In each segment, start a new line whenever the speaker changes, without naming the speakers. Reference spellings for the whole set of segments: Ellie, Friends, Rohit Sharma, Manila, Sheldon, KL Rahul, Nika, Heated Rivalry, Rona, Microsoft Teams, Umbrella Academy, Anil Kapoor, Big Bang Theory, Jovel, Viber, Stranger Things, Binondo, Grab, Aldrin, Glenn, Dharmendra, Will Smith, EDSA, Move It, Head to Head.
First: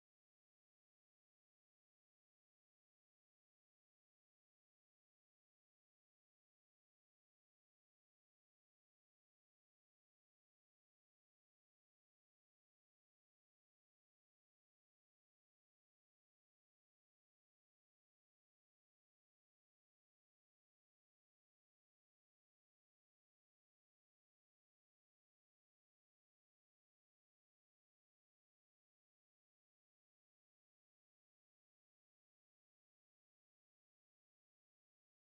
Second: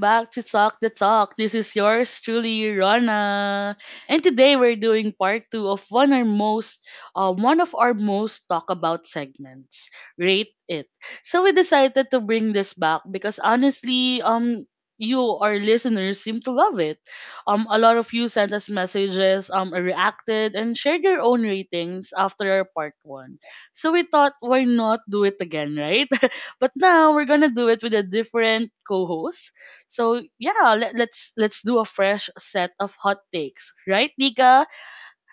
back to Talk the Talk. This is yours truly, Rana. And today we're doing part two of one our most one of our most talk about segments. Rate it. So we decided to bring this back because honestly, you our listeners seem to love it. A lot of you sent us messages, reacted and shared your own ratings after our part one. So we thought why not do it again, right? But now we're gonna do it with a different co-host. So yeah, let's do a fresh set of hot takes, right, Nika?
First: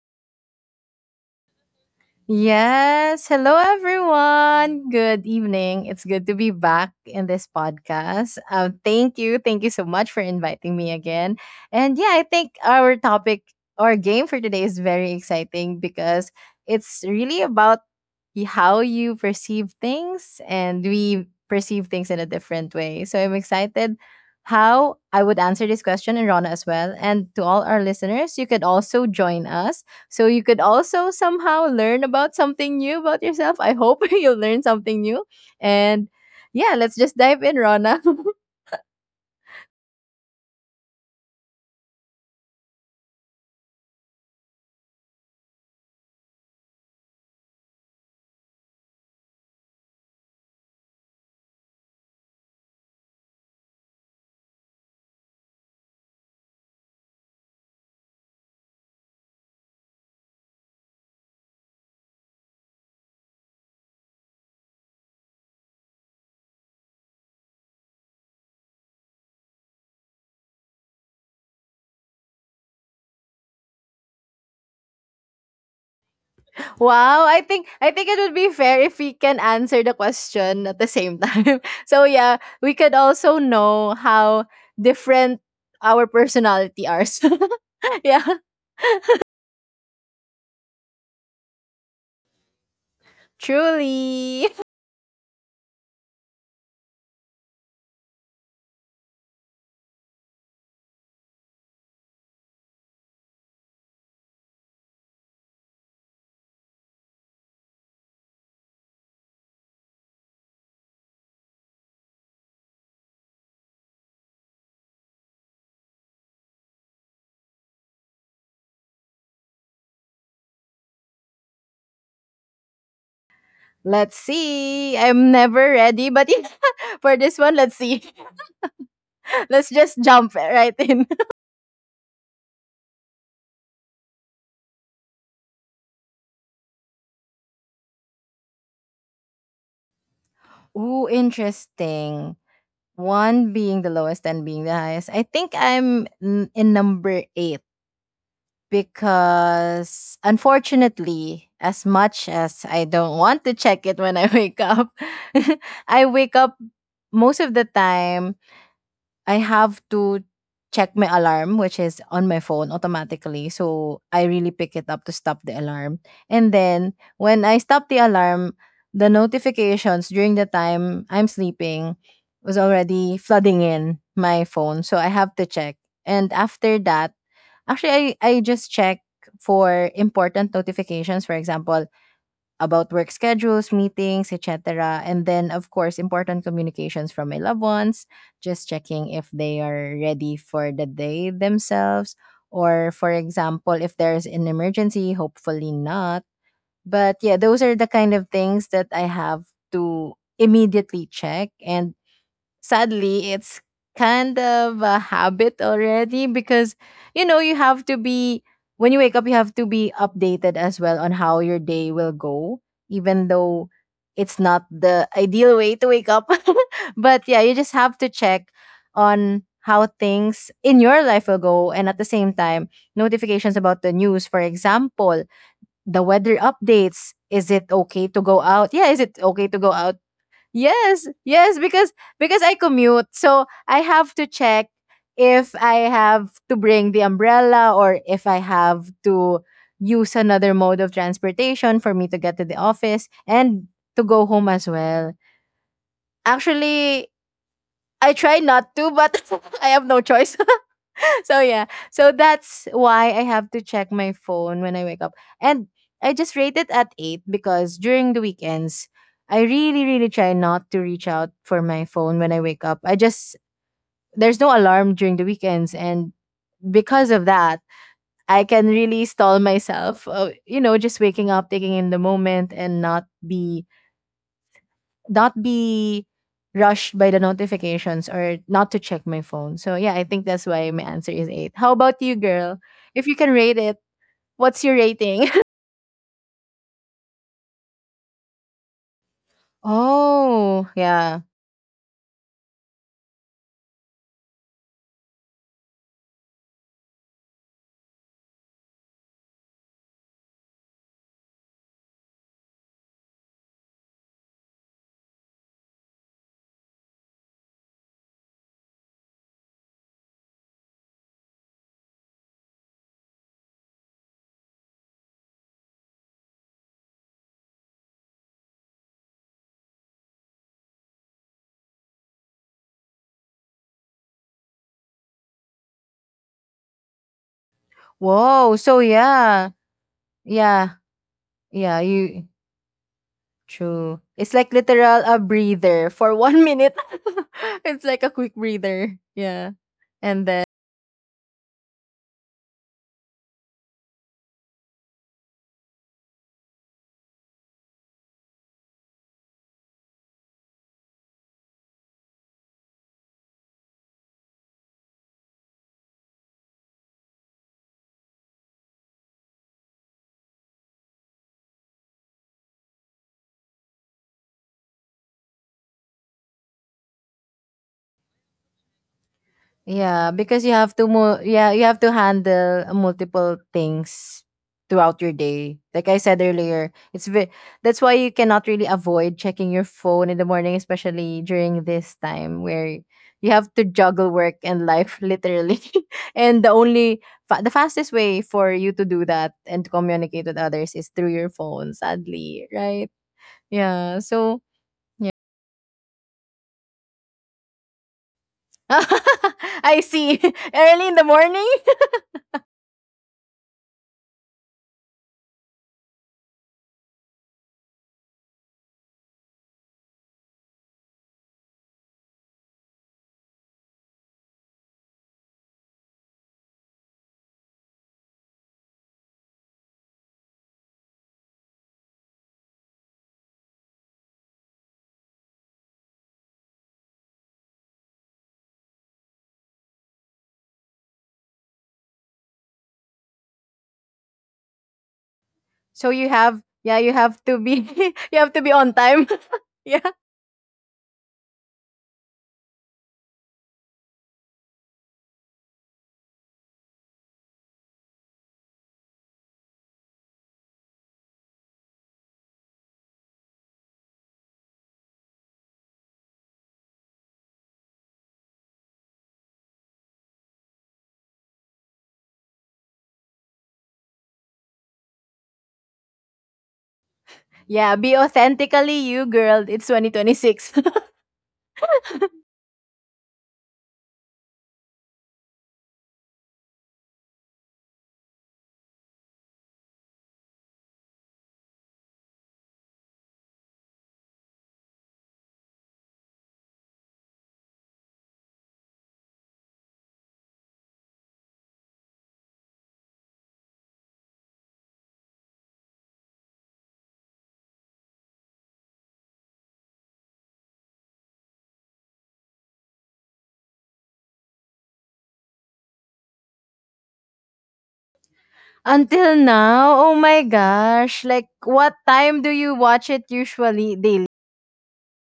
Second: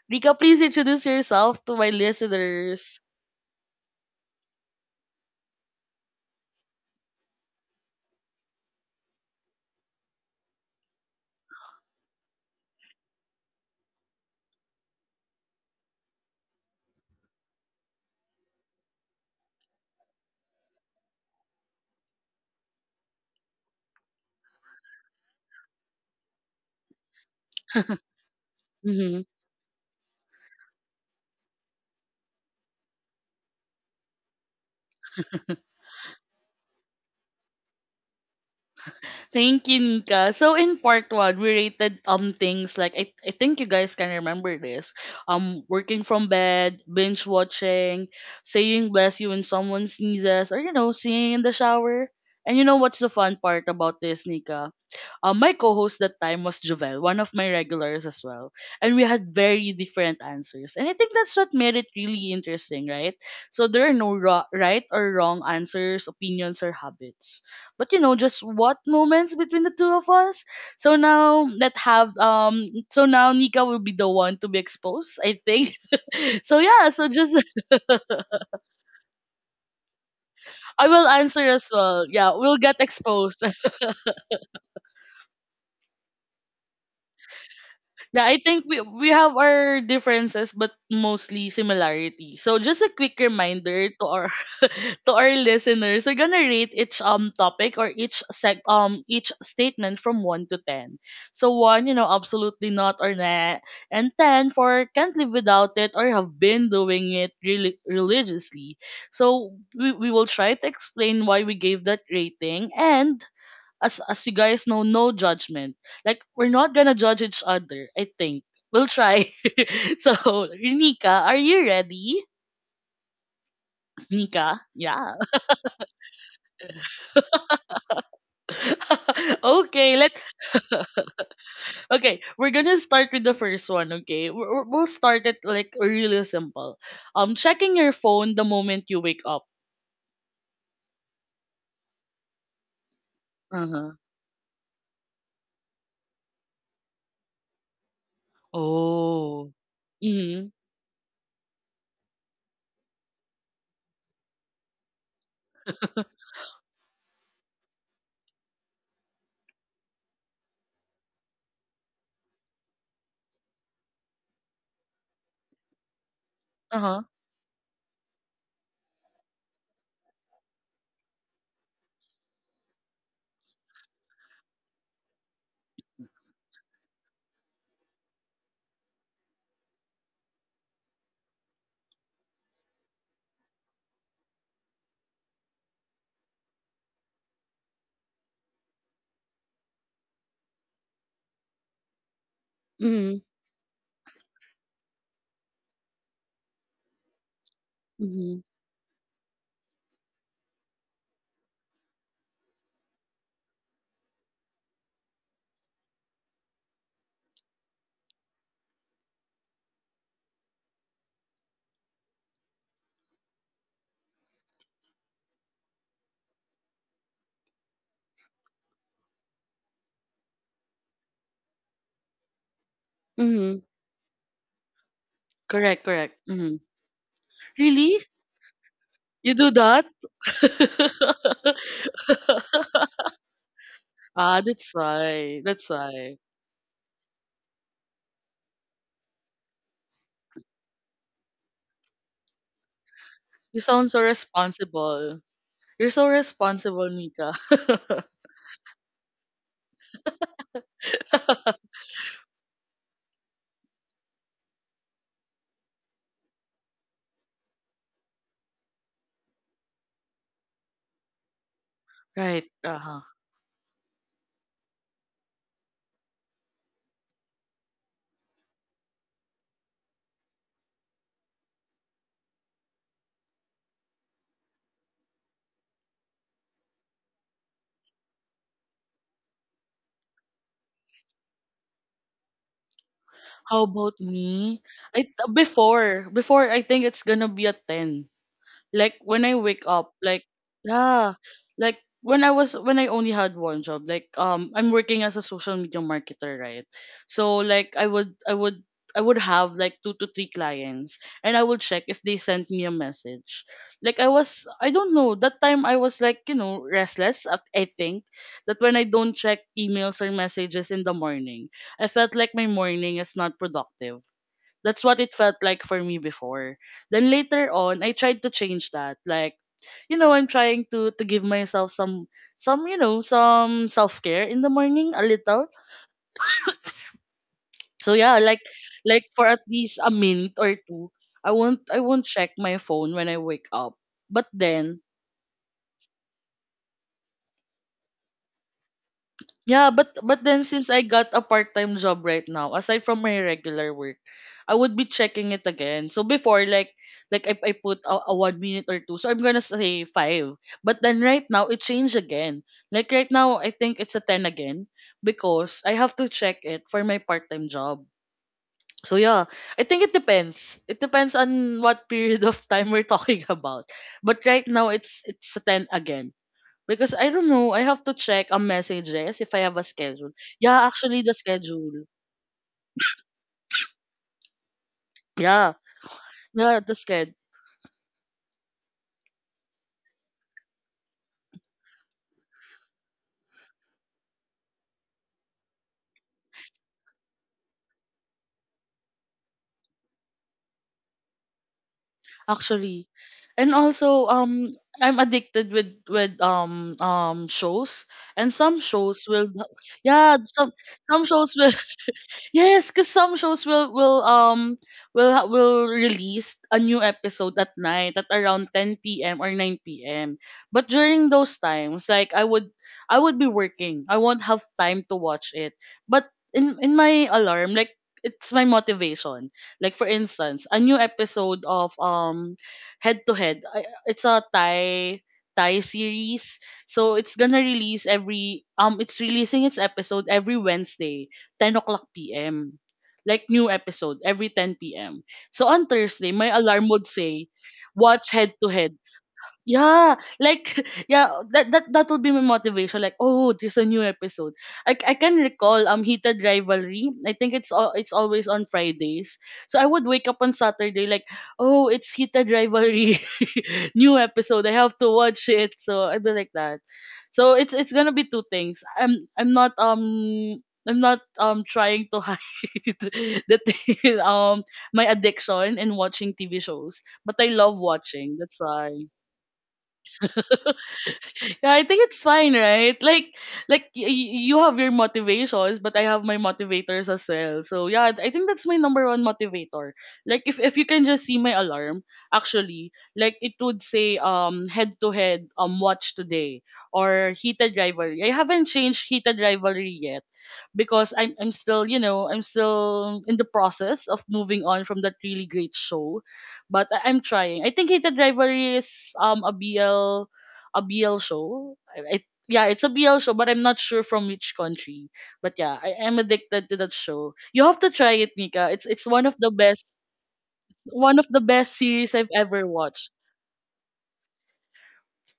Nika, please introduce yourself to my listeners.
Yes. Hello, everyone. Good evening. It's good to be back in this podcast. Thank you. Thank you so much for inviting me again. And yeah, I think our topic or game for today is very exciting because it's really about how you perceive things and we perceive things in a different way. So I'm excited how I would answer this question, and Rona as well. And to all our listeners, you could also
Mm-hmm.
join us, so you could also somehow learn about something new about yourself. I hope you learn something new. And yeah, let's just dive in, Rona.
Thank you, Nika. So in part one, we rated things like I think you guys can remember this. Working from bed, binge watching, saying bless you when someone sneezes, or you know, singing in the shower. And you know what's the fun part about this, Nika? My co-host that time was Jovel, one of my regulars as well, and we had very different answers. And I think that's what made it really interesting, right? So there are no right or wrong answers, opinions, or habits but you know just what moments between the two of us so now let have. So now Nika will be the one to be exposed I think. So yeah, so
Wow,
just
I think it would be fair if we can answer the question at the
I will
same
answer
time.
as
So
well, yeah,
yeah,
we'll
we
get
could also
exposed.
know how different our personality are.
Yeah,
Yeah,
I think we have our differences but mostly similarities. So just a quick reminder to our
truly.
to our listeners, we're gonna rate each topic or each statement from one to ten. So one, you know, absolutely not or nah, and ten for can't live without it or have been doing it really religiously. So we will try to explain why we gave that rating and as you guys know, no judgment. Like we're not gonna judge each other. I think we'll try. So Nika, are you ready?
Let's
Nika,
see.
yeah.
I'm never ready, but yeah, for this one, let's see. Let's
okay,
just
let
jump right in.
Okay. We're gonna start with the first one. Okay, we'll start it like really simple. Checking your phone the moment you wake up.
Ooh, interesting. One
Uh
being the
huh.
lowest, 10 being the highest. I think I'm in number eight
Oh.
because,
Mm.
unfortunately, as much as I don't want to check it when I wake up, I wake up most of the time. I have to check my alarm, which is on my phone automatically. So I really pick it up to stop the alarm. And
Uh
then
huh.
when I stop the alarm, the notifications during the time I'm sleeping was already flooding in my phone. So I have to check. And after that, actually, I just check for important notifications. For example, about work schedules, meetings, etc. And then, of course, important communications from my loved ones, just checking if they are ready for the day themselves. Or, for
Mm.
example, if there's an emergency, hopefully not. But yeah, those are the kind of
Mm.
things that I have to immediately check. And sadly, it's kind of a habit already because, you know, you have to be, when you wake up, you have to be updated as well on how your day will go, even though it's not the ideal way to wake up. But yeah, you just have to check on how things in your life will go, and at the same time, notifications
Mm.
about the news, for example,
Correct.
the
Correct.
weather
Mm.
updates. Is it
Really?
okay to go out? Yeah, is it
You
okay
do
to go
that?
out? Yes, yes, because I commute, so I have to
Ah,
check
that's why.
if
That's
I
why.
have to bring the umbrella, or if I have to use another mode of transportation for me to get to the office
You
and
sound so
to go home as well.
responsible. You're so responsible,
Actually,
Nika.
I try not to, but I have no choice. So yeah, so that's why I have to check my phone when I wake up. And I just rate it at 8 because during the weekends, I really try not to reach out for my phone when I
Right.
wake up. I
Uh-huh.
just, there's no alarm during the weekends, and because of that, I can really stall myself, you know, just waking up, taking in the moment and not be, not be rushed by the notifications, or not to check my phone. So yeah, I think that's why my answer is eight. How about you, girl? If you can rate
How
it,
about me?
what's your
I
rating?
before I think it's gonna be a 10. Like when I wake up, like
Oh,
yeah,
yeah.
like when I was when I only had one job, like I'm working as a social media marketer, right? So like I would have like two to three clients and I would check if they sent me a message. Like I was I don't know, that time I was like, you know, restless at I think that when I don't check emails or messages in the morning, I felt like my morning is not productive. That's what it felt like for me before. Then later on, I tried to change that. Like, you know, I'm trying to give myself some, you know, some self-care in the morning a little. So yeah,
Whoa. So
like for at
yeah.
least a minute or
Yeah.
two, I won't I
Yeah.
won't
You
check my phone when I wake up.
True.
But
It's like
then
literal a breather for 1 minute. It's like a quick breather. Yeah.
yeah, but
And
then
then
since I got a part-time job right now, aside from my regular work, I would be checking it again. So before, like I put a 1 minute or two, so I'm gonna say five. But then right now it changed again. Like right now, I think it's a ten again because I have to check it for my part-time job. So yeah, I think it depends. It depends on what period of time we're talking about. But right now it's a ten again. Because I don't know, I have to check ang messages if I have a schedule. Yeah, actually the
Yeah, you have
schedule.
to handle multiple things throughout your
Yeah,
day. Like I said
yeah,
earlier,
the schedule
that's why you cannot really avoid checking your phone in the morning, especially during this time where you have to juggle work and life literally. And the only fa- the fastest way for you to do that and to communicate with others is through your phone, sadly, right?
actually. And
Yeah,
also
so
I'm
yeah.
addicted with with shows and some shows will
I
yeah,
see. Early in the
some shows
morning.
will yes, because some shows will release a new episode at night at around 10 p.m. or 9 p.m. But during those times, like I would be working. I won't have time to watch it. But in my alarm, like it's my motivation. Like for instance, a new episode of Head to Head. It's a Thai series. So it's gonna release every it's releasing its episode every Wednesday 10:00 PM. Like new episode every 10 PM. So on
So you
Thursday, my
have
alarm
Yeah,
would
you have
say,
to be,
watch
you have
head
to
to
be on
head.
time. Yeah.
Yeah, like yeah, that would be my motivation. Like, oh, there's a new episode. I can recall heated rivalry. I think it's always on Fridays. So I would wake up on Saturday like, oh, it's heated rivalry, new episode. I have to watch it. So I do like that. So it's gonna be two things. I'm not trying to hide that um my addiction in watching TV shows, but I love
Yeah, be
watching. That's
authentically
why.
you, girl. It's 2026.
Yeah, I think it's fine, right? Like you have your motivations, but I have my motivators as well. So yeah, I think that's my number one motivator. Like, if you can just see my alarm, actually, like it would say head to head watch today or heated rivalry. I haven't changed heated rivalry because I'm still you know I'm still in the process of moving on from that really great show, but I'm trying. I think Hated Rivalry is a BL show. Yeah, it's a BL show, but I'm not sure from which country. But yeah, I am addicted to that show. You have to try it, Nika. It's one of
Until
the
now,
best
oh my
one
gosh.
of the
Like
best
what
series I've
time do
ever
you watch
watched.
it usually daily?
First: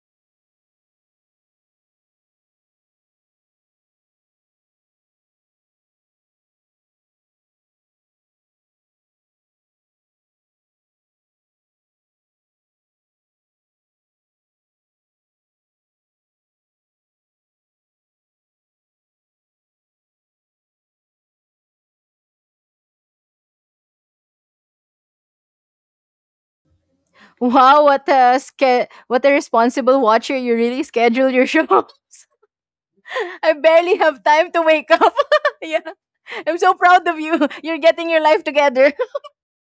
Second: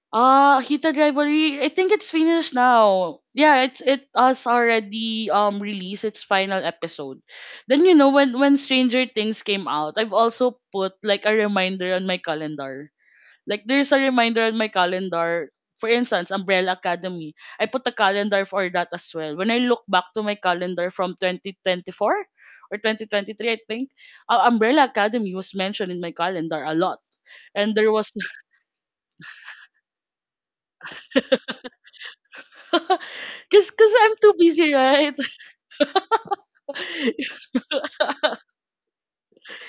Hita Rivalry. I think it's finished now. Yeah, it's it has already released its final episode. Then you know when Stranger Things came out, I've also put like a reminder on my calendar. Like there's a reminder on my calendar. For instance, Umbrella Academy. I put a calendar for that as well. When I look back to my calendar from 2024 or 2023, I think, Umbrella Academy was mentioned in my calendar a lot. And
Wow,
there was
what a responsible watcher. You really schedule your show. I
cause, cause
barely
I'm
have
too
time to
busy,
wake
right?
up. Yeah. I'm so proud of you. You're getting your life together.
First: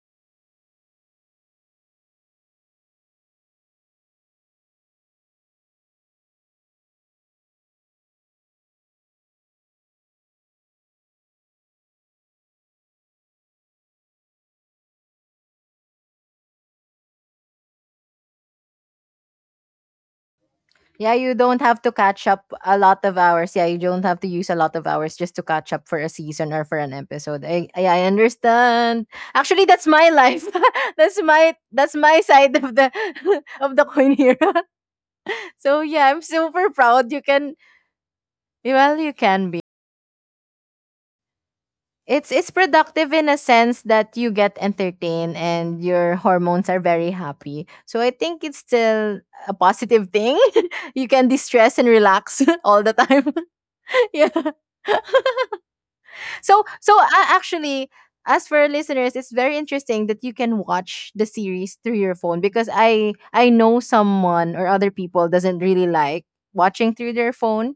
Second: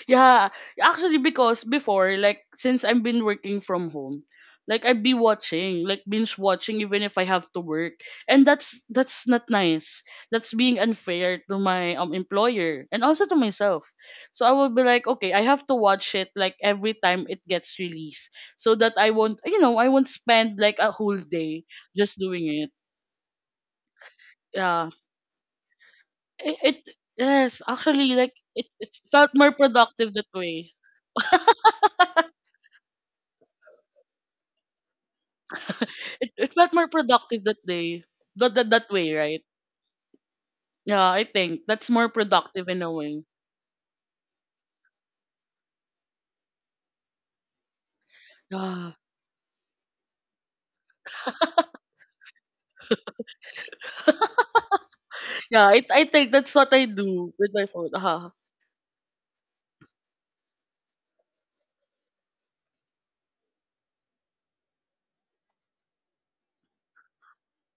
Yeah, actually, because before, like, since I've been working from home, like I'd be watching, like binge watching, even if I have to work, and that's not nice. That's being unfair to my employer and also to myself. So I will be like, okay, I have to watch it like every time it gets released, so that I won't, you know, I won't spend like a
Yeah,
whole
you don't
day
have to
just
catch
doing
up
it.
a lot of hours. Yeah, you don't have to use a lot of
Yeah
hours just to catch up for a season
It,
or for an
it
episode.
yes,
I
actually, like it
understand.
felt more
Actually, that's my
productive that
life.
way.
That's my that's my side of the of the coin here. So yeah, I'm
It felt
super
more
proud. You
productive
can,
that day. That, that that
well,
way,
you
right?
can be.
Yeah, I think that's more
It's
productive in a
productive
way.
in a sense that you get entertained and your hormones are very happy. So I think it's
Yeah,
still a positive thing. You can distress and relax all the time. Yeah.
yeah. I think that's
so
what I
so uh,
do with my phone.
actually,
Ah,
as for our listeners, it's very interesting that you can watch the series through your phone, because I know someone or other people doesn't really like watching through their phone.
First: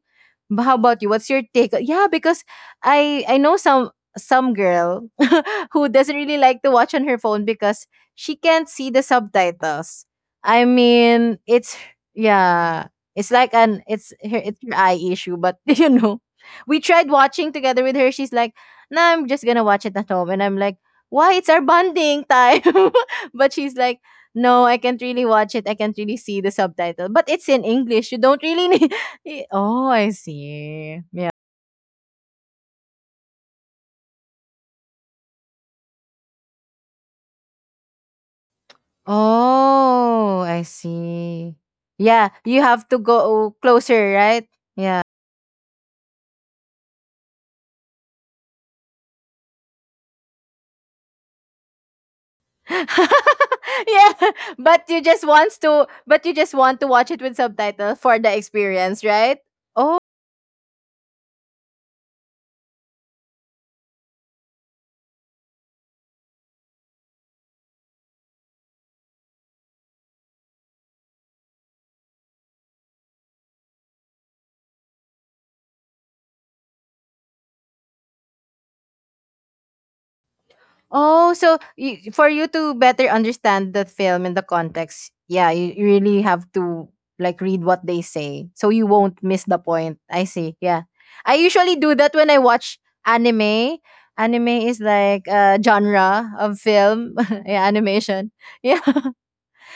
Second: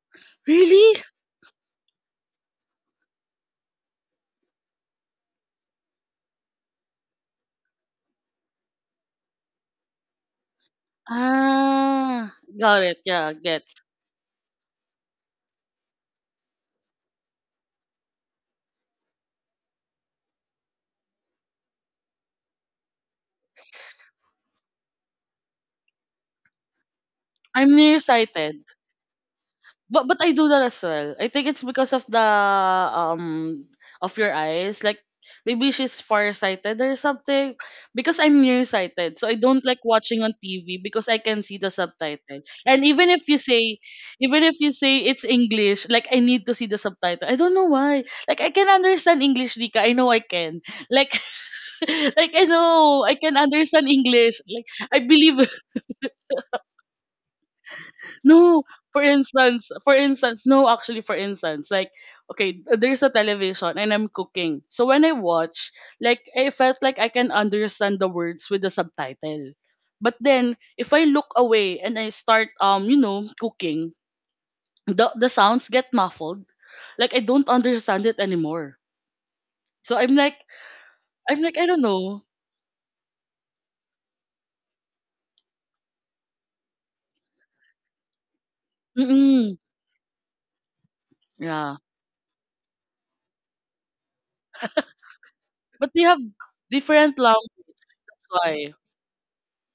But how about
really?
you, what's your take? Yeah, because I know some girl who doesn't really like to watch on her phone because she can't see the subtitles. I mean, it's,
Ah, got
yeah,
it.
it's
Yeah,
like
gets.
an, it's her eye issue, but you know, we tried watching together with her, she's like, now I'm just gonna watch it at home. And I'm like, why? It's our bonding time. But she's like, no, I can't really watch it. I can't really see the subtitle. But it's in
I'm
English. You don't
nearsighted.
really need. Oh, I
But I do that as
see.
well. I
Yeah.
think it's because of the um of your eyes. Like maybe she's farsighted or something. Because I'm nearsighted, so I don't like watching on
Oh, I
TV because I can
see.
see the
Yeah,
subtitle.
you have
And
to
even if you
go
say,
closer,
even
right?
if you
Yeah.
say it's English, like I need to see the subtitle. I don't know why. Like I can understand English, Rika. I know I can. Like like I know I can understand
Yeah,
English. Like I believe
but you just want to watch it with subtitle for the
no,
experience, right?
for
Oh.
instance, no, actually, for instance, like, okay, there's a television and I'm cooking. So when I watch, like, I felt like I can understand the words with the subtitle. But then, if I look away and I start, you know, cooking, the sounds get muffled. Like I don't understand it anymore. So
Oh,
I'm
so
like, I don't
you,
know.
for you to better understand the film and the context, yeah, you really have to like read what they say so you won't miss the
Mm-mm.
point. I see. Yeah. I usually
Yeah,
do that when I watch anime. Anime is like a
but they have
genre of film,
different
yeah,
language. That's
animation.
why.
Yeah.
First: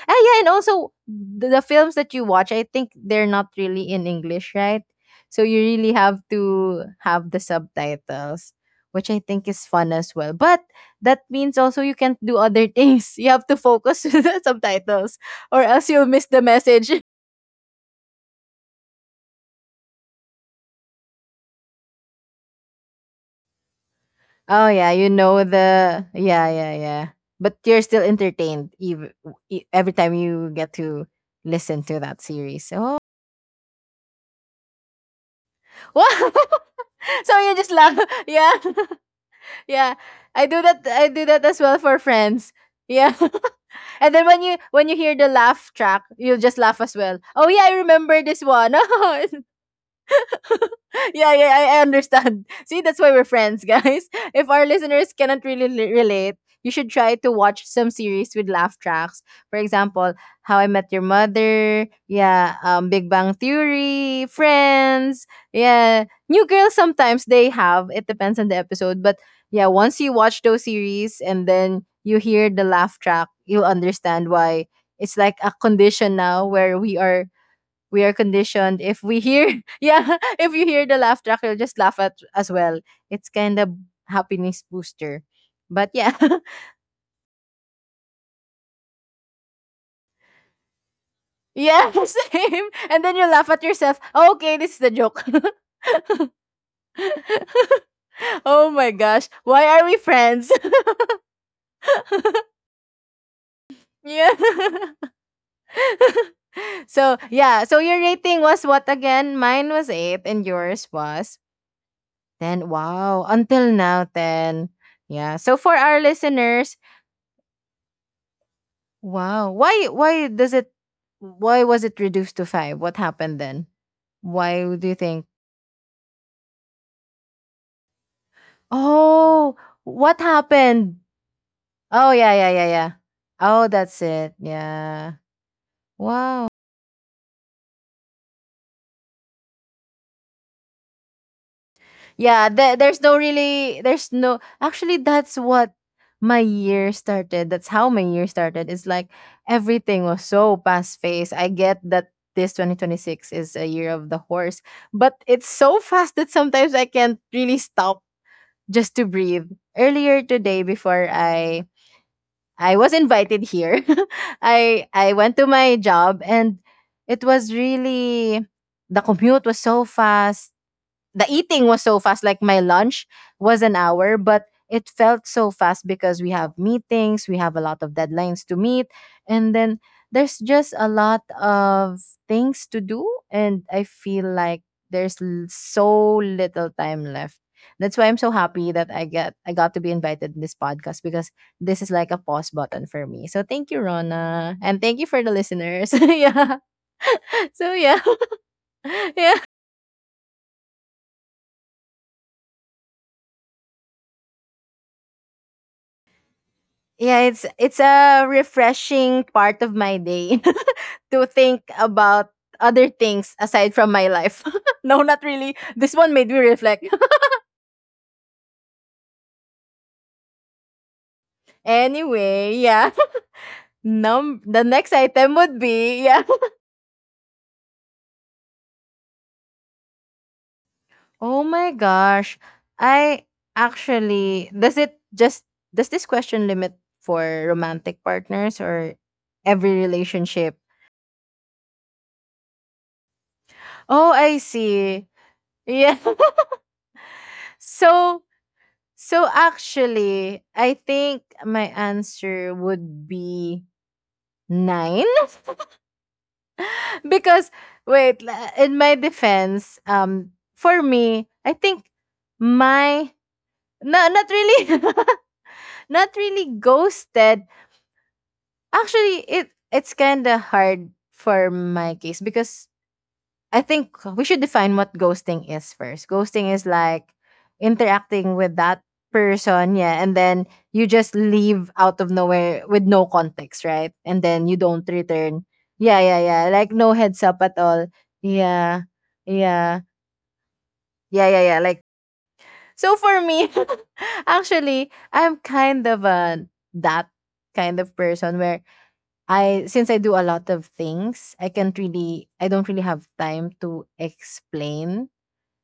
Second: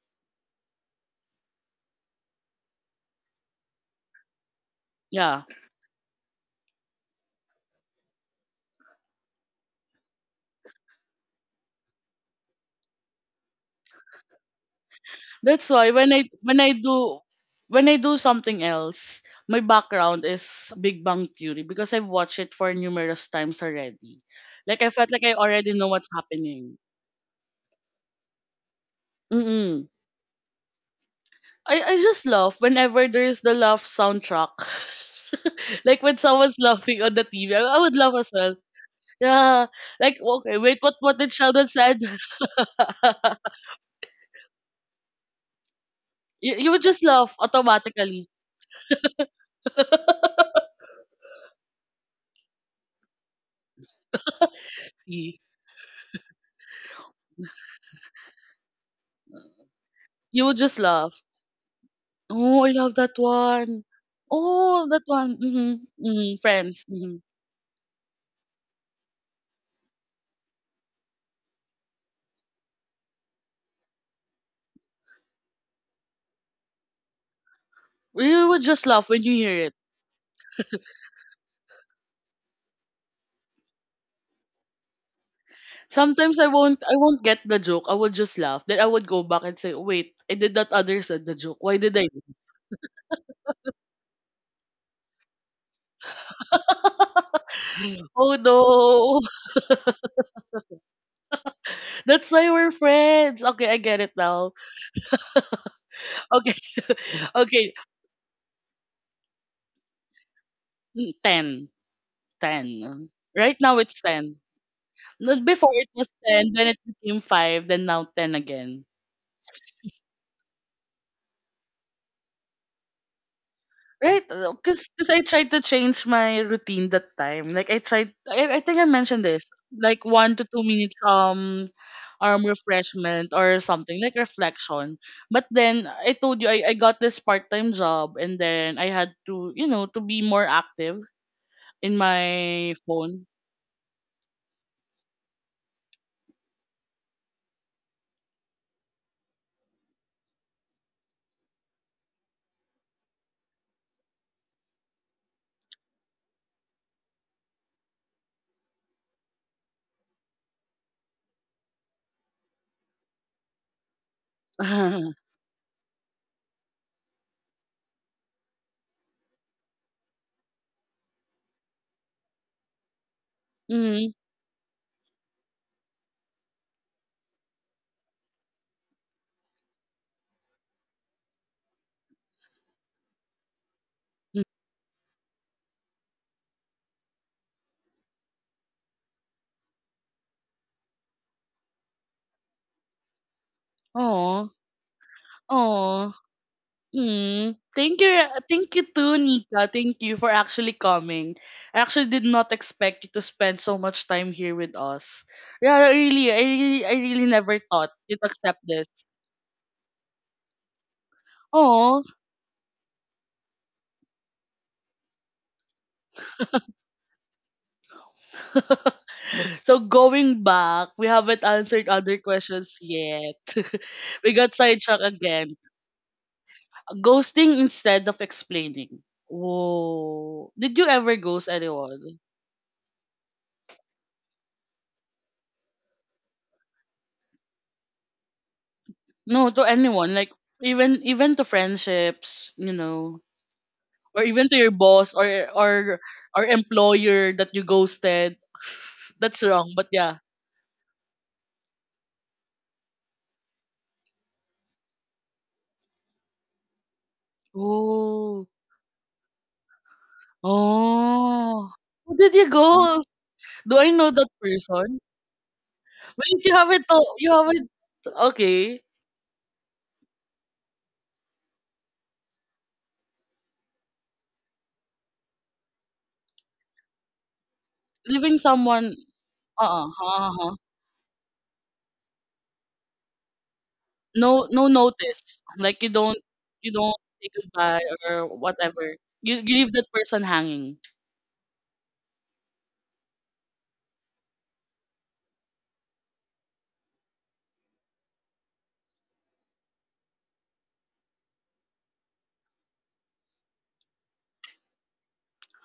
Ah, yeah, and also the films that you watch, I think they're not really in English, right? So
Yeah.
you really have to have the subtitles, which I think is fun as well. But that means also you can't do other things. You have to focus to the subtitles, or
That's
else
why
you'll miss the message.
when I do something else, my background is Big Bang Theory because I've watched it for numerous times already.
Oh
Like I
yeah, you
felt like I
know,
already know
the
what's
yeah, yeah,
happening.
yeah. But you're still entertained, even
Mm-mm.
every time you get to listen
I
to that
just laugh
series. Oh,
whenever there's the laugh soundtrack. Like
wow!
when someone's laughing on the
So
TV,
you
I,
just
I would
laugh,
laugh as
yeah.
well. Yeah.
Yeah.
Like
I
okay,
do
wait,
that I
what
do
did
that as
Sheldon
well
said?
for friends. Yeah. And then when you hear the laugh track, you'll
you,
just
you would
laugh as
just
well.
laugh
Oh yeah, I remember
automatically.
this one. Yeah, yeah, I understand. See, that's why we're friends, guys. If our listeners
See,
cannot really relate, you should try to watch some series with laugh tracks. For example,
you would
How I
just
Met Your
laugh.
Mother, yeah,
Oh, I love
Big
that
Bang
one.
Theory,
Oh, that
Friends,
one. Mm-hmm.
yeah.
Mm-hmm.
New Girl,
Friends. Mm-hmm.
sometimes they have, it depends on the episode. But yeah, once you watch those series and then you hear the laugh track, you'll understand why. It's like a condition now where we are
You would
conditioned.
just
If
laugh
we
when you hear
hear,
it.
yeah, if you hear the laugh track, you'll just laugh at as well. It's kind of happiness booster. But yeah,
Sometimes I won't get the joke. I would just laugh. Then I would go back and say, "Wait, I did that other said the joke. Why
yeah.
did I?" do that?"
Same, and then you laugh at yourself. Okay, this is the joke.
Oh
Oh my
no.
gosh, why are we friends?
That's why we're friends. Okay, I get it
Yeah.
now. Okay.
So yeah,
Okay.
so your rating was what again? Mine was 8 and yours
Mm,
was
10. 10.
10. Wow,
Right
until
now it's
now,
10.
10. Yeah,
No,
so
before
for
it
our
was 10, then
listeners.
it became 5, then now 10 again.
Wow. Why does it, why was it reduced to 5? What happened then?
Right,
Why
because
do you
because I
think?
tried to change my routine that time. Like I think I mentioned this,
Oh,
like
what
1 to 2 minutes
happened? Oh, yeah, yeah, yeah, yeah.
refreshment or
Oh,
something
that's
like
it.
reflection.
Yeah.
But then I told you
Wow.
I got this part time job, and then I had to you know to be more active in
Yeah,
my
there, there's no
phone.
really there's no, actually, that's what my year started. That's how my year started. It's like everything was so fast paced. I get that this 2026 is a year of the horse, but it's so fast that sometimes I can't really stop just to breathe. Earlier today, before I was invited here, I went to my job, and it was really— the commute was so fast, the eating was so fast. Like, my lunch was an
Mm-hmm.
hour, but it felt so fast because we have meetings, we have a lot of deadlines to meet, and then there's just a lot of things to do, and I feel like there's so little time left. That's why I'm so happy that I got to be invited in this podcast, because this is like a pause button for me. So thank you,
Oh,
Rona, and thank you for the listeners.
oh.
Yeah,
Mm,
so yeah.
thank you too,
Yeah,
Nika. Thank you for actually coming. I actually did not expect you to spend so much time here with us. Yeah, I really, I really, I
yeah,
really
it's
never
it's
thought you'd
a
accept this.
refreshing part of my day to think
Oh.
about other things aside from my life. No, not really. This one made me reflect.
So going back, we haven't answered other
Anyway,
questions
yeah.
yet. We
Num
got
The next
sidetracked
item
again.
would be, yeah.
Ghosting instead of explaining. Whoa, did you ever
Oh
ghost
my
anyone?
gosh. I— actually, does it just does this question limit for romantic partners, or
No, to
every
anyone, like
relationship?
even to friendships.
Oh,
Or
I
even to your
see.
boss or
Yeah.
or or employer that you
so
ghosted.
So
That's wrong, but yeah.
actually, I think my answer would be nine because— wait,
Oh.
in my defense, for me, I
Oh.
think
Who did you ghost?
my
Do I
no,
know
not
that
really.
person?
Not
Wait,
really
you
ghosted.
haven't, okay.
Actually, it's kind of hard for my case, because I think we should define what ghosting is first. Ghosting is like interacting
Leaving
with that
someone,
person, yeah, and
uh-uh,
then
uh-huh.
you just leave out of nowhere with no context, right? And
No
then you
no
don't
notice.
return.
Like you
Yeah,
don't
yeah, yeah.
you
Like, no
don't
heads
say
up at
goodbye
all.
or
Yeah.
whatever. You leave
Yeah.
that person hanging.
Yeah, yeah, yeah. Like, so for me, actually, I'm kind of a— that kind of person where I— since I do a lot of things, I can't really— I don't really have time to explain.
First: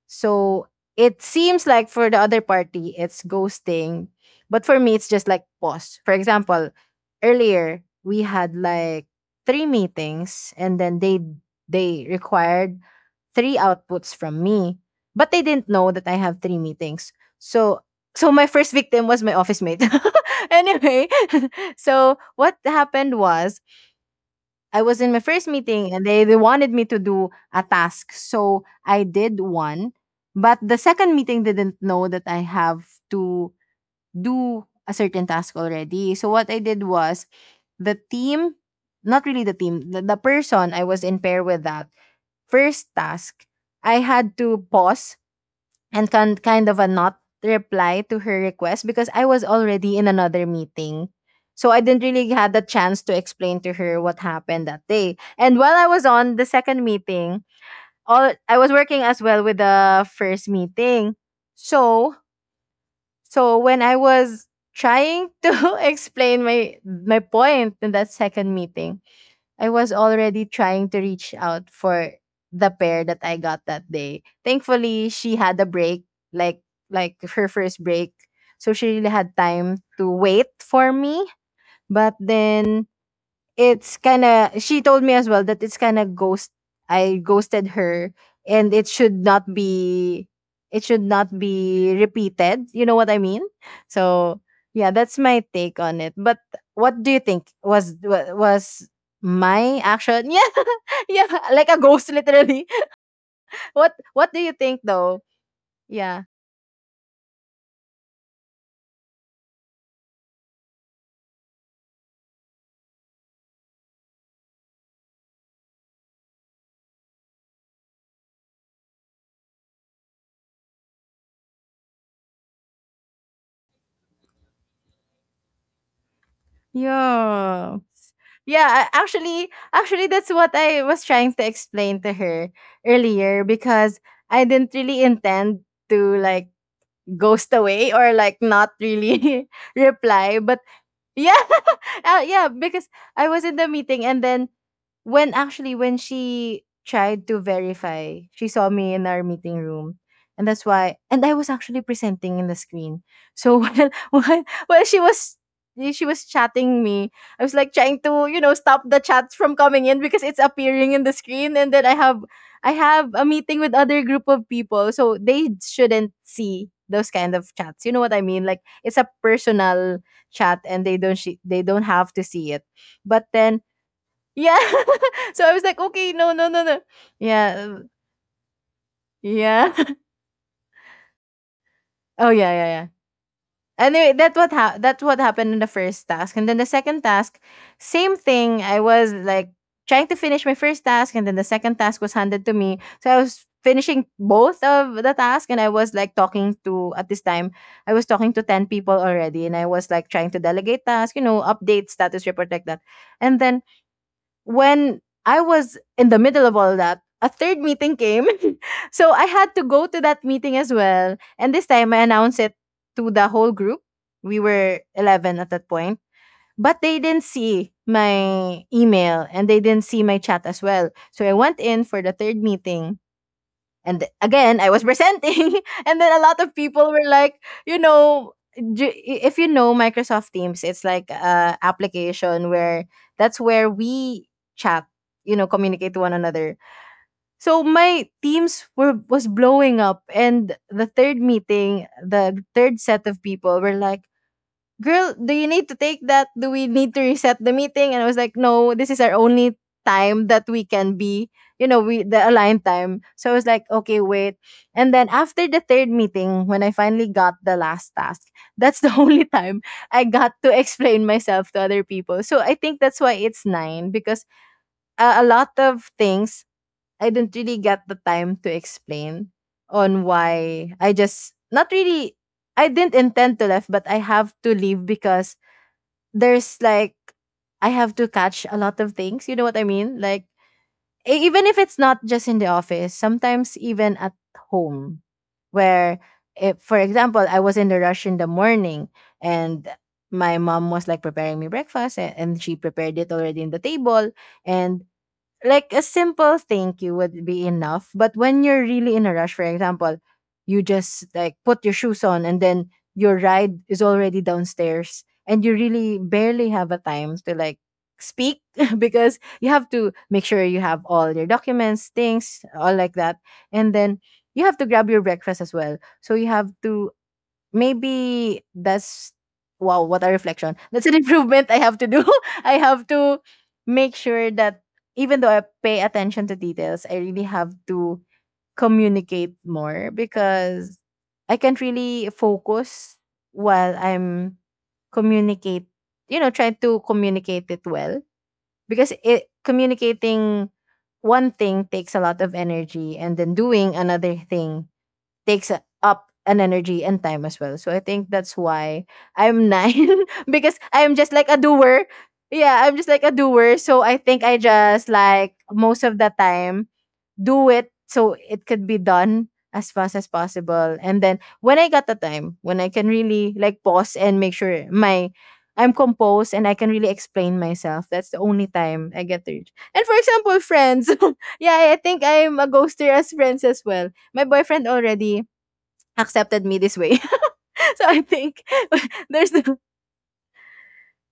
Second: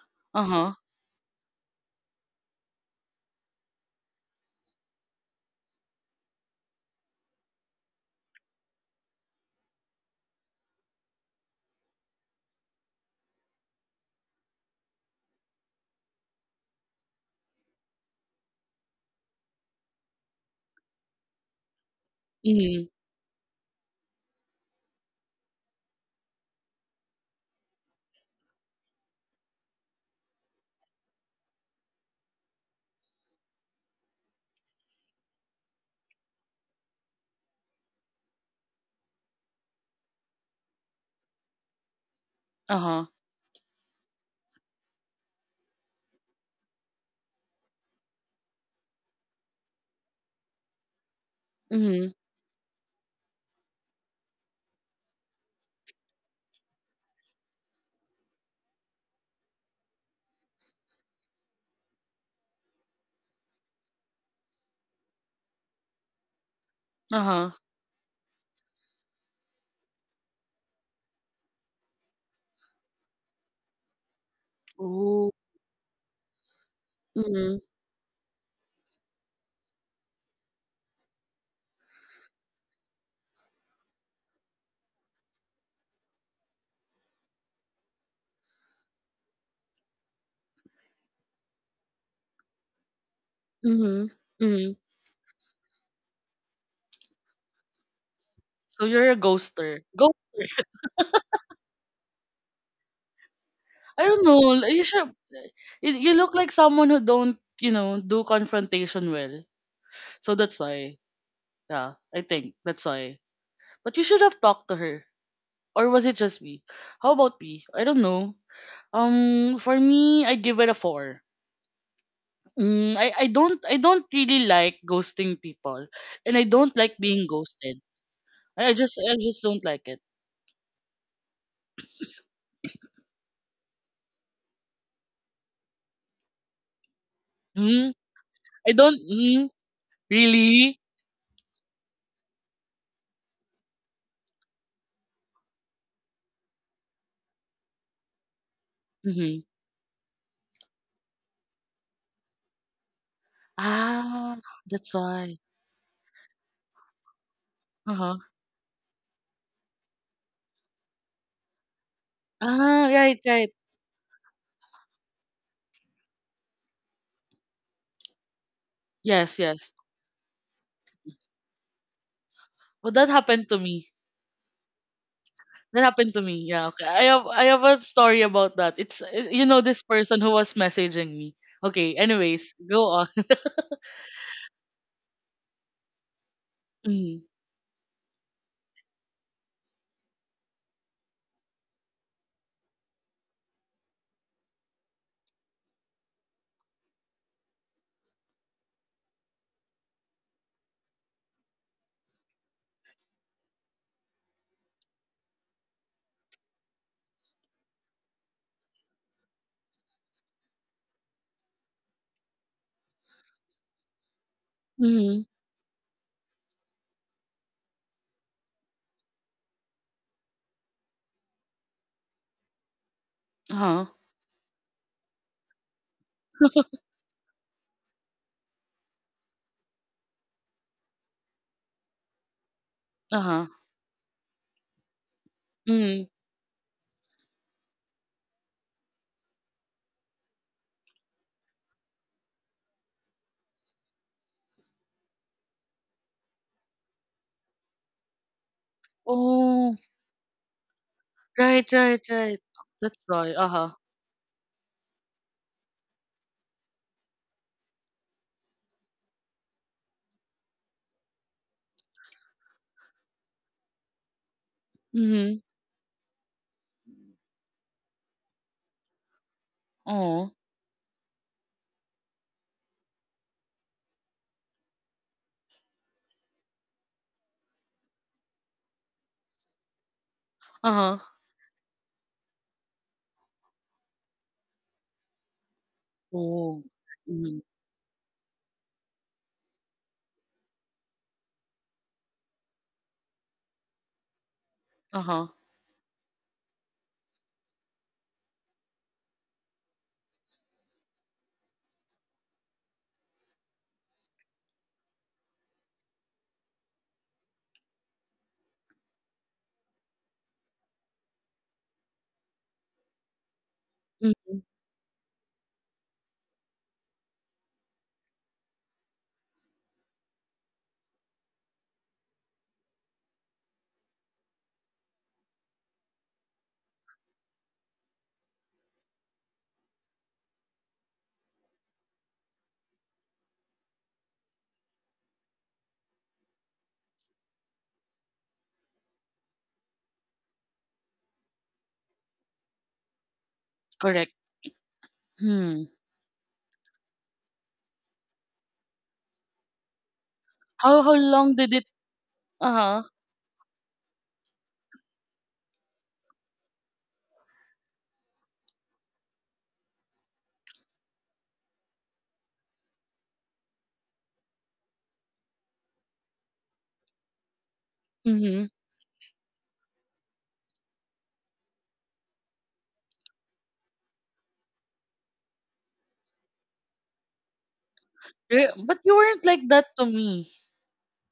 So
Uh-huh.
it seems like for the other party, it's ghosting. But for me, it's just like pause. For example, earlier we had like three meetings, and then they required three outputs from me. But they didn't know that I have three meetings. So my first victim was my office mate. Anyway, so what
Mm-hmm.
happened was, I was in my first meeting and they wanted me to do a task. So I did one. But the second meeting didn't know that I have to do a certain task already. So what I did was, the team— not really the team, the person I was in pair with that first
Uh-huh.
task. I had to pause and kind of a not reply to her request, because I was already in another meeting. So I didn't
Mm-hmm.
really had the chance to explain to her what happened that day. And while I was on the second meeting, all— I was working as well with the first meeting. So when I was trying to explain my
Uh-huh.
point in that second meeting, I was already trying to reach out for the pair that I got that day. Thankfully,
Oh.
she had a break, like like her first break. So she really had time to wait for me. But then it's kind of— she told me as well that it's kind of ghost I ghosted her, and it should not be repeated. You know what I mean?
Mhm,
So,
mhm.
yeah, that's my take on it. But what do you think was wa-
So
was
you're a
my
ghoster. Go.
action? Yeah. Yeah, like a ghost literally.
I don't
What
know,
do you
like,
think though?
you
Yeah.
look like someone who don't do confrontation well. So that's why. Yeah, I think that's why. But you should have talked to her. Or was it just me? How about me? I don't know. For me, I give it a 4. Mm, I don't really like ghosting people and I don't like being
Yeah.
ghosted. I I
Yeah,
just I just
actually,
don't like it.
actually that's what I was trying to explain to her earlier, because I didn't really intend to like ghost away,
Mm,
or like not
I don't
really reply. But
really.
yeah. Yeah, because I was in the meeting, and then— when actually when she tried to verify, she saw me in our
Mm-hmm.
meeting room. And that's why— and I was actually presenting in the screen. So while
Ah,
while
that's
she was
why.
she was chatting me, I was like trying
Uh-huh.
to, you know, stop the chat from coming in because it's appearing in the screen, and then I have I
Ah,
have
right,
a
right.
meeting with other group of people. So they shouldn't see those kind of chats. You know what I mean? Like, it's a
Yes, yes.
personal chat, and they don't sh- they don't have to see it.
Well, that
But
happened to
then,
me.
yeah. So I was like,
That
"Okay,
happened to
no,
me.
no, no,
Yeah,
no."
okay. I have
Yeah.
a story about that. It's, you know
Yeah.
this person who was messaging me. Okay,
Oh, yeah,
anyways,
yeah,
go
yeah.
on.
Anyway, that's what that's what happened in the first task. And then the second
Mm.
task, same thing. I was like trying to finish my first task, and then the second task was handed to me. So I was finishing both of the task, and I was like talking to— at this time, I was talking to 10 people already, and I was like trying to delegate tasks, you know, update status report, like that. And then when I was in the middle of all that, a third meeting came. So I had to go to that meeting as well. And this time I announced it to the whole group. We were
Mm.
11 at that point. But they didn't see my email, and they didn't see my chat as well. So I went in for the third meeting,
Uh-huh.
and again, I was presenting, and then a lot of people were like, you know, if you know Microsoft Teams, it's like a application where that's
Uh-huh.
where we chat, you know, communicate to
Mm.
one another. So my teams were was blowing up, and the third meeting, the third set of people were like, "Girl, do you need to take that? Do we need to reset the meeting?" And I was like, "No, this is our only
Oh,
time that we can be, you
right,
know,
right,
we the
right.
aligned time."
That's
So
why.
I was like,
Uh-huh.
"Okay, wait." And then after the third meeting, when I finally got the last task, that's the only time I got to explain myself to other people. So I think that's why it's nine, because a
Mm.
lot of things I didn't really get the time to explain on
Oh.
why I just— not really I didn't intend to leave, but I have to leave, because there's like— I have to catch a lot of things. You know what I mean? Like,
Uh-huh.
even if it's not just in the office, sometimes even at home, where— if
Oh.
for example, I
Mm.
was in the rush in the morning, and my mom was like preparing me breakfast, and she prepared it already in the table, and
Uh-huh.
like a simple thank you would be enough. But when you're really in a rush, for example, you just like put your shoes on, and then your ride is already downstairs, and you really barely have a time to like speak because you have to make sure you have all your documents, things, all like that. And then
Mm.
you have to grab your breakfast as well. So you have to— maybe that's— wow, what a reflection. That's an improvement I have to do. I have to make sure that even though I pay attention to details, I really have to communicate more, because I can't really focus while communicate, try to communicate it well, because it— communicating one thing takes a lot of energy, and then doing
Correct.
another thing takes
Hmm.
up an energy and time as well. So I think that's why I'm nine because
How
I'm
how
just like
long
a
did it.
doer. Yeah, I'm
Uh-huh.
just like a doer. So I think I just like most of the time do it so it could be done as fast as possible. And then when I got the time, when I can really like pause and make sure my— I'm composed and I can really explain myself, that's the only
Mhm.
time I get to reach. And for example, friends. Yeah, I think I'm a ghoster as friends as well. My boyfriend already accepted me this way. So I think—
Re But you weren't
there's
like
the
that to me.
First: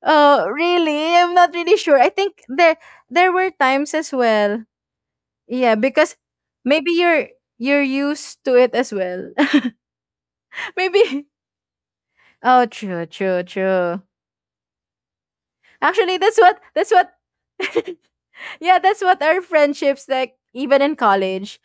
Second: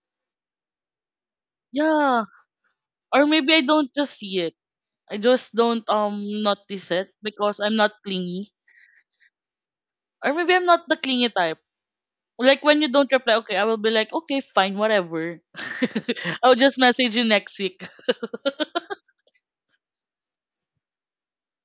oh really, I'm not really sure. I
Yeah.
think there
Or
there were
maybe I don't
times as
just see it.
well.
I just
Yeah,
don't
because
notice
maybe
it
you're—
because I'm
you're
not
used
clingy.
to it as well.
Or maybe I'm not the
Maybe—
clingy type. Like
oh,
when you
true,
don't reply,
true,
okay, I will be
true.
like, okay, fine, whatever.
Actually, that's
I'll
what
just
that's what
message you next week.
yeah, that's what our friendships like, even in college.